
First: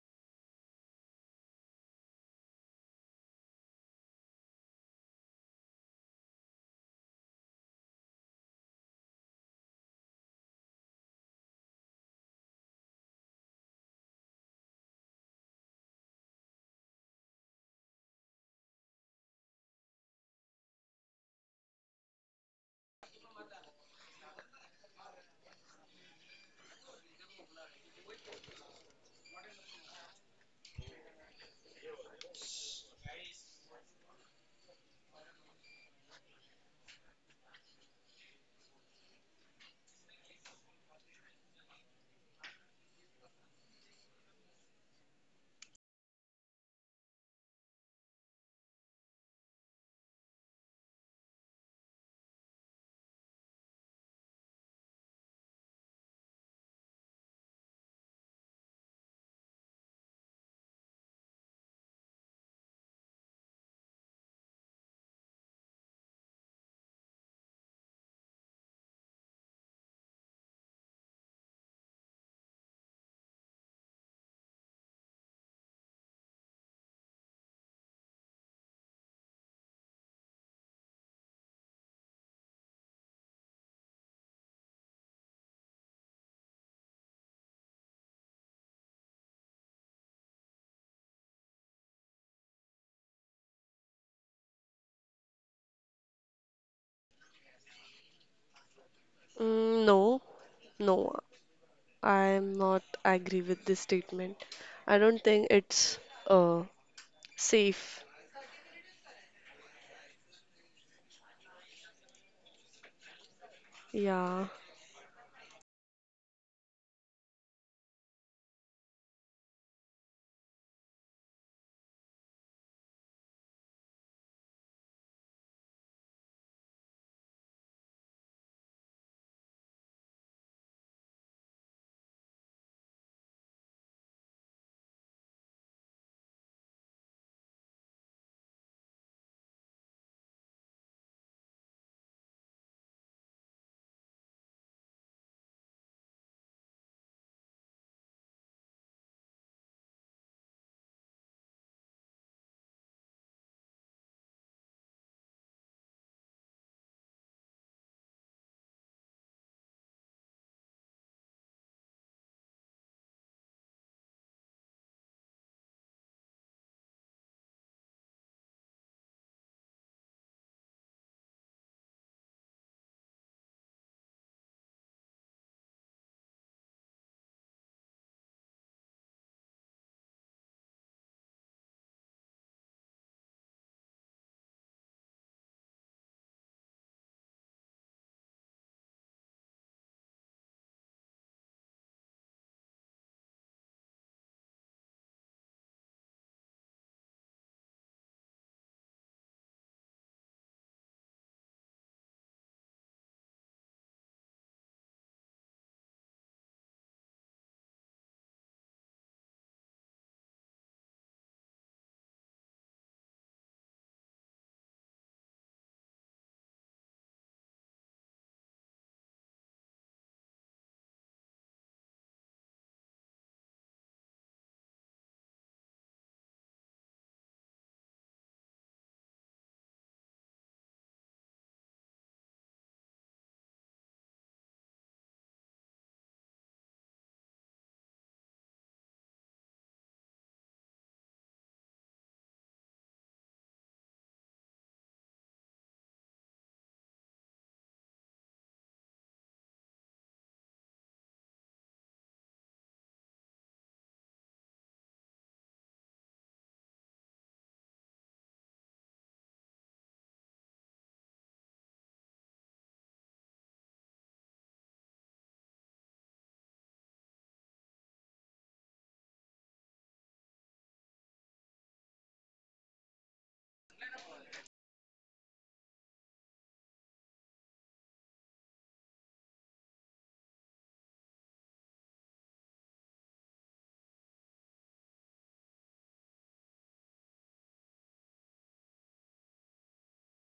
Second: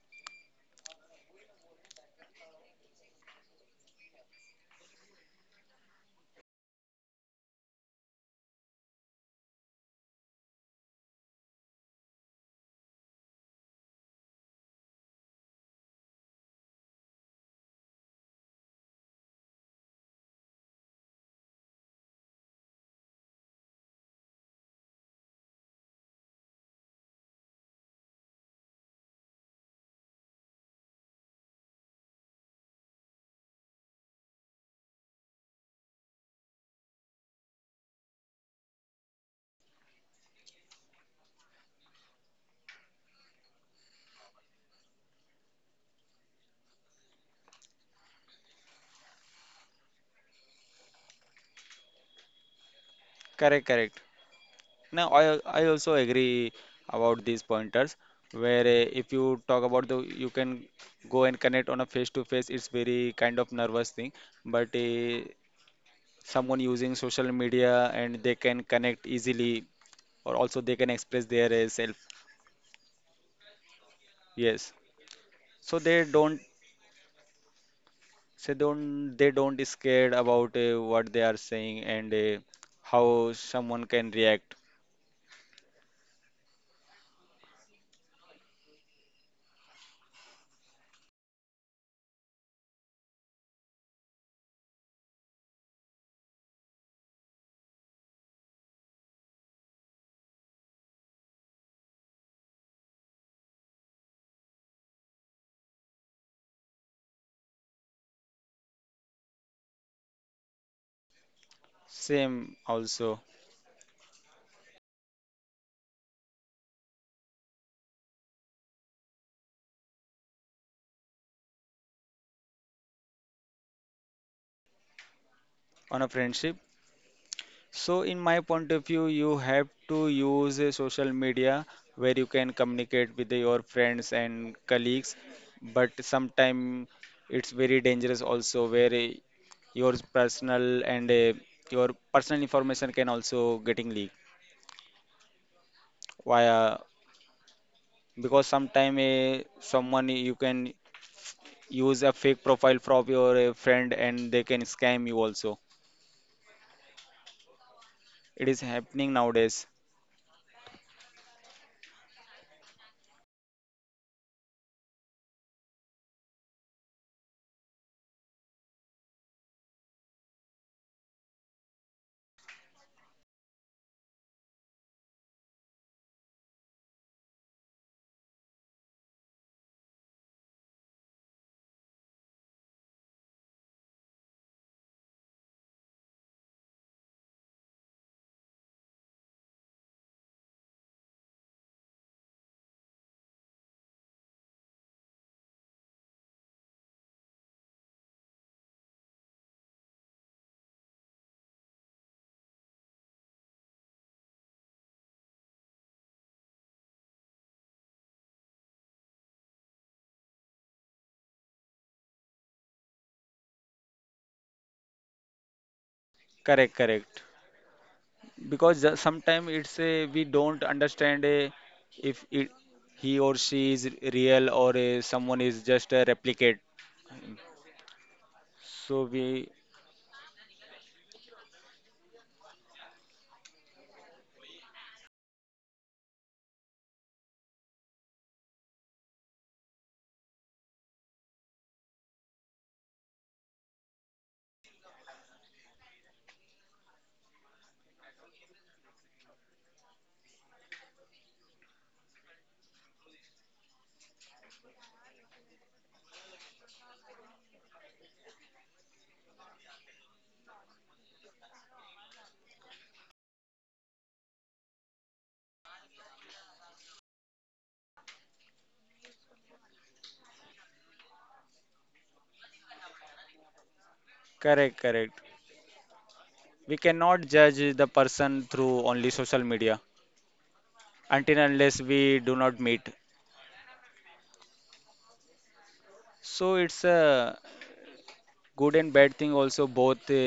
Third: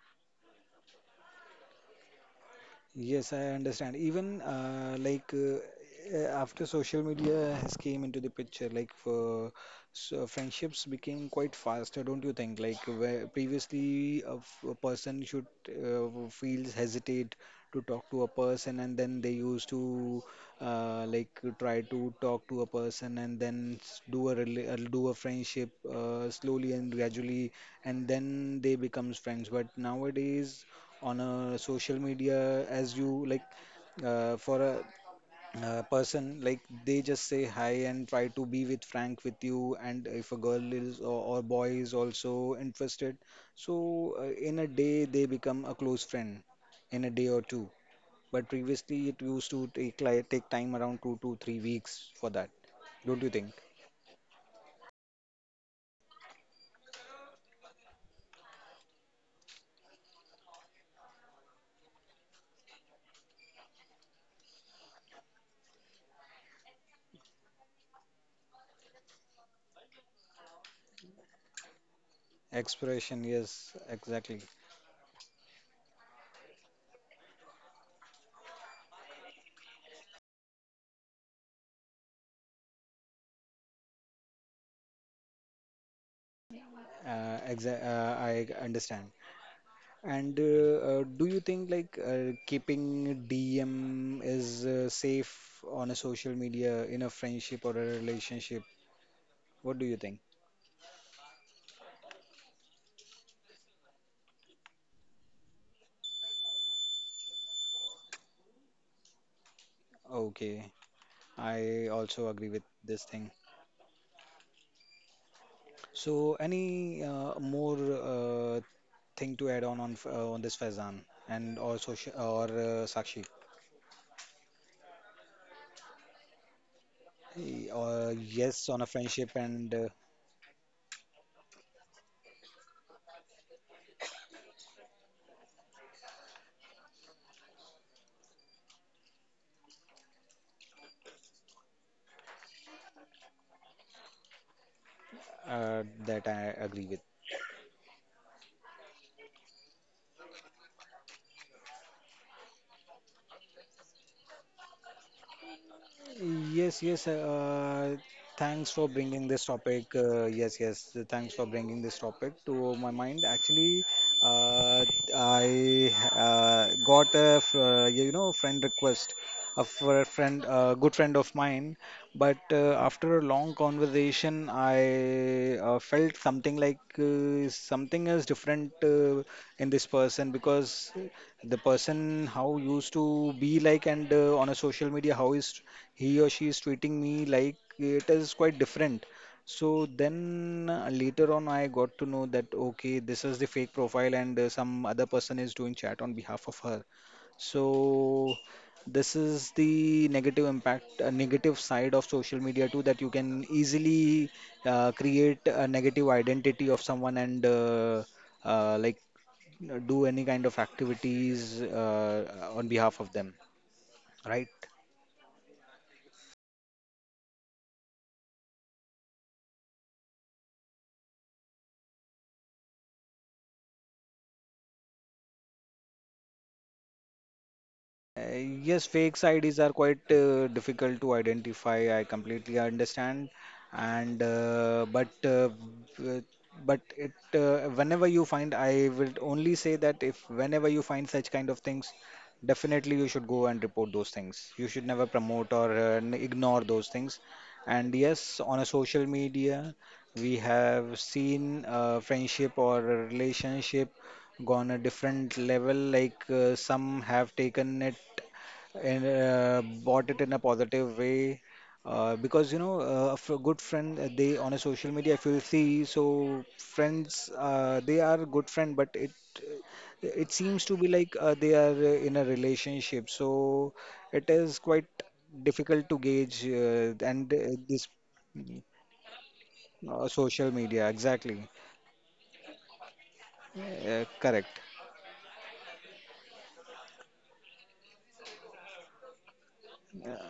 S2: Yes, I understand. Even like After social media has came into the picture, like for so friendships became quite faster, don't you think? Like where previously a, a person should feels hesitate to talk to a person, and then they used to try to talk to a person, and then do a friendship slowly and gradually, and then they becomes friends. But nowadays on a social media as you like for a person like they just say hi and try to be with frank with you, and if a girl is or boy is also interested, so in a day they become a close friend in a day or two. But previously it used to take time around 2 to 3 weeks for that, don't you think?
S1: Correct, correct. Now, I also agree about these pointers, where if you talk about the you can go and connect on a face to face, it's very kind of nervous thing. But someone using social media, and they can connect easily, or also they can express their self.
S2: Expression, yes, exactly.
S1: Yes, so they don't, so don't they don't is scared about what they are saying and how someone can react.
S2: I understand. And do you think like keeping DM is safe on a social media in a friendship or a relationship?
S3: Mm,
S2: What do you
S3: no,
S2: think?
S3: no, I'm not agree with this statement. I don't think it's uh safe.
S2: Okay, I also agree
S1: Same
S2: with this
S1: also.
S2: thing.
S3: Yeah,
S2: So, any more thing to add on on this Faizan and or social or Sakshi?
S1: On a friendship. So,
S2: Or
S1: in my
S2: yes,
S1: point
S2: on
S1: of
S2: a
S1: view,
S2: friendship
S1: you have
S2: and
S1: to use a social media where you can communicate with your friends and colleagues, but sometimes it's very dangerous also, where your personal and your personal information can also getting leaked
S2: that I
S1: via,
S2: agree with.
S1: because sometimes someone you can use a fake profile from your friend, and they can scam you also.
S2: Yes, yes.
S1: It is
S2: Thanks for
S1: happening
S2: bringing this
S1: nowadays.
S2: topic. Yes, yes. Thanks for bringing this topic to my mind. Actually, uh, I got a you know friend request of for a friend, a good friend of mine. But after a long conversation, I felt something like something is different in this person because the person how used to be like, and on a social media how is he or she is treating me, like it is quite different. So then later on, I got to know that okay, this is the fake profile, and some other person is doing chat on behalf of her. So this is the negative impact, a negative side of social media too, that you can easily create a negative identity of someone and uh, like do any kind of activities on behalf of them, right?
S1: Correct, correct. Because sometimes it's a we don't understand a, if it he or she is real, or a, someone is just a replicate,
S2: Uh, Yes,
S1: so
S2: fake
S1: we.
S2: IDs are quite difficult to identify. I completely understand, and uh, but it whenever you find, I will only say that if whenever you find such kind of things, definitely you should go and report those things. You should never promote or ignore those things. And yes, on a social media, we have seen friendship or a relationship gone a different level, like some have taken it and bought it in a positive way, because you know a good friend, they on a social media if you see so friends they are good friend, but it seems to be like they are in a relationship, so it is
S1: Correct,
S2: quite
S1: correct.
S2: difficult to gauge,
S1: We
S2: uh,
S1: cannot
S2: and uh,
S1: judge
S2: this
S1: the person through only social media
S2: social media
S1: until
S2: exactly
S1: and unless we do not meet.
S2: correct.
S1: So it's a good and bad thing also both, uh,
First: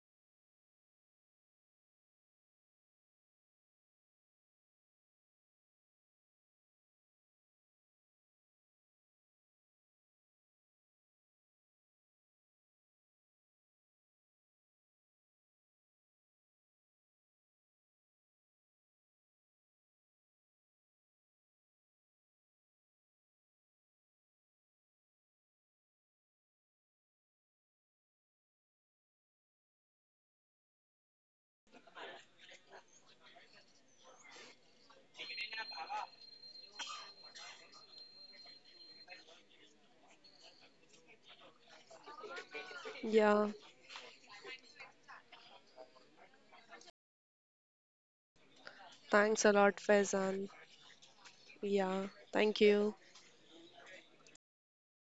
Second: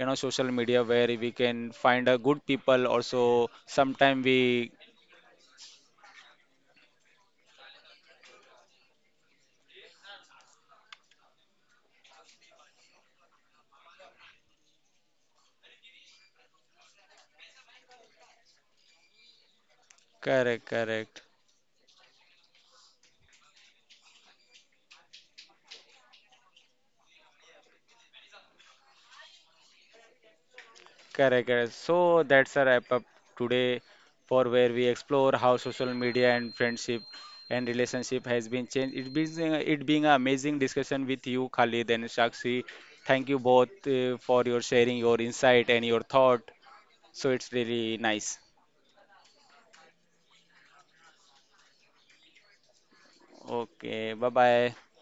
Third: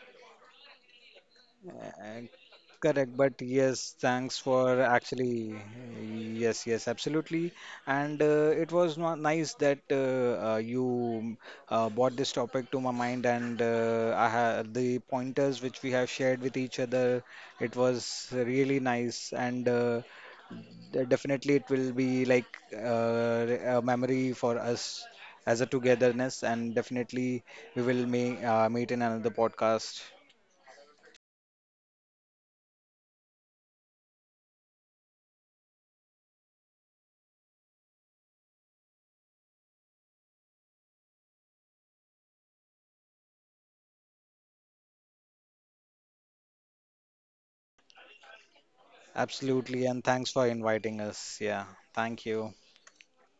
S1: you know social media where we can find a
S2: Uh,
S1: good people
S2: Correct,
S1: also
S2: but yes,
S1: sometime
S2: thanks
S1: we.
S2: for actually, yes, yes, absolutely. And it was not nice that you brought this topic to my mind, and I had the pointers which we have shared with each other. It was really nice, and
S1: Correct, correct.
S2: definitely it will be like a memory for us as a togetherness, and definitely we will may, meet in another podcast.
S1: Correct, correct. So that's a wrap up today, for where we explore how social media and friendship and relationship has been changed. It being an amazing discussion with you, Khalid and Shakshi. Thank you
S3: yeah.
S1: both for your sharing your insight and your thought. So it's really nice.
S3: Thanks a lot,
S2: Absolutely, and thanks
S3: Faizan.
S2: for inviting us. Yeah,
S3: Yeah,
S2: thank
S3: thank
S2: you.
S3: you.
S1: Okay, bye bye.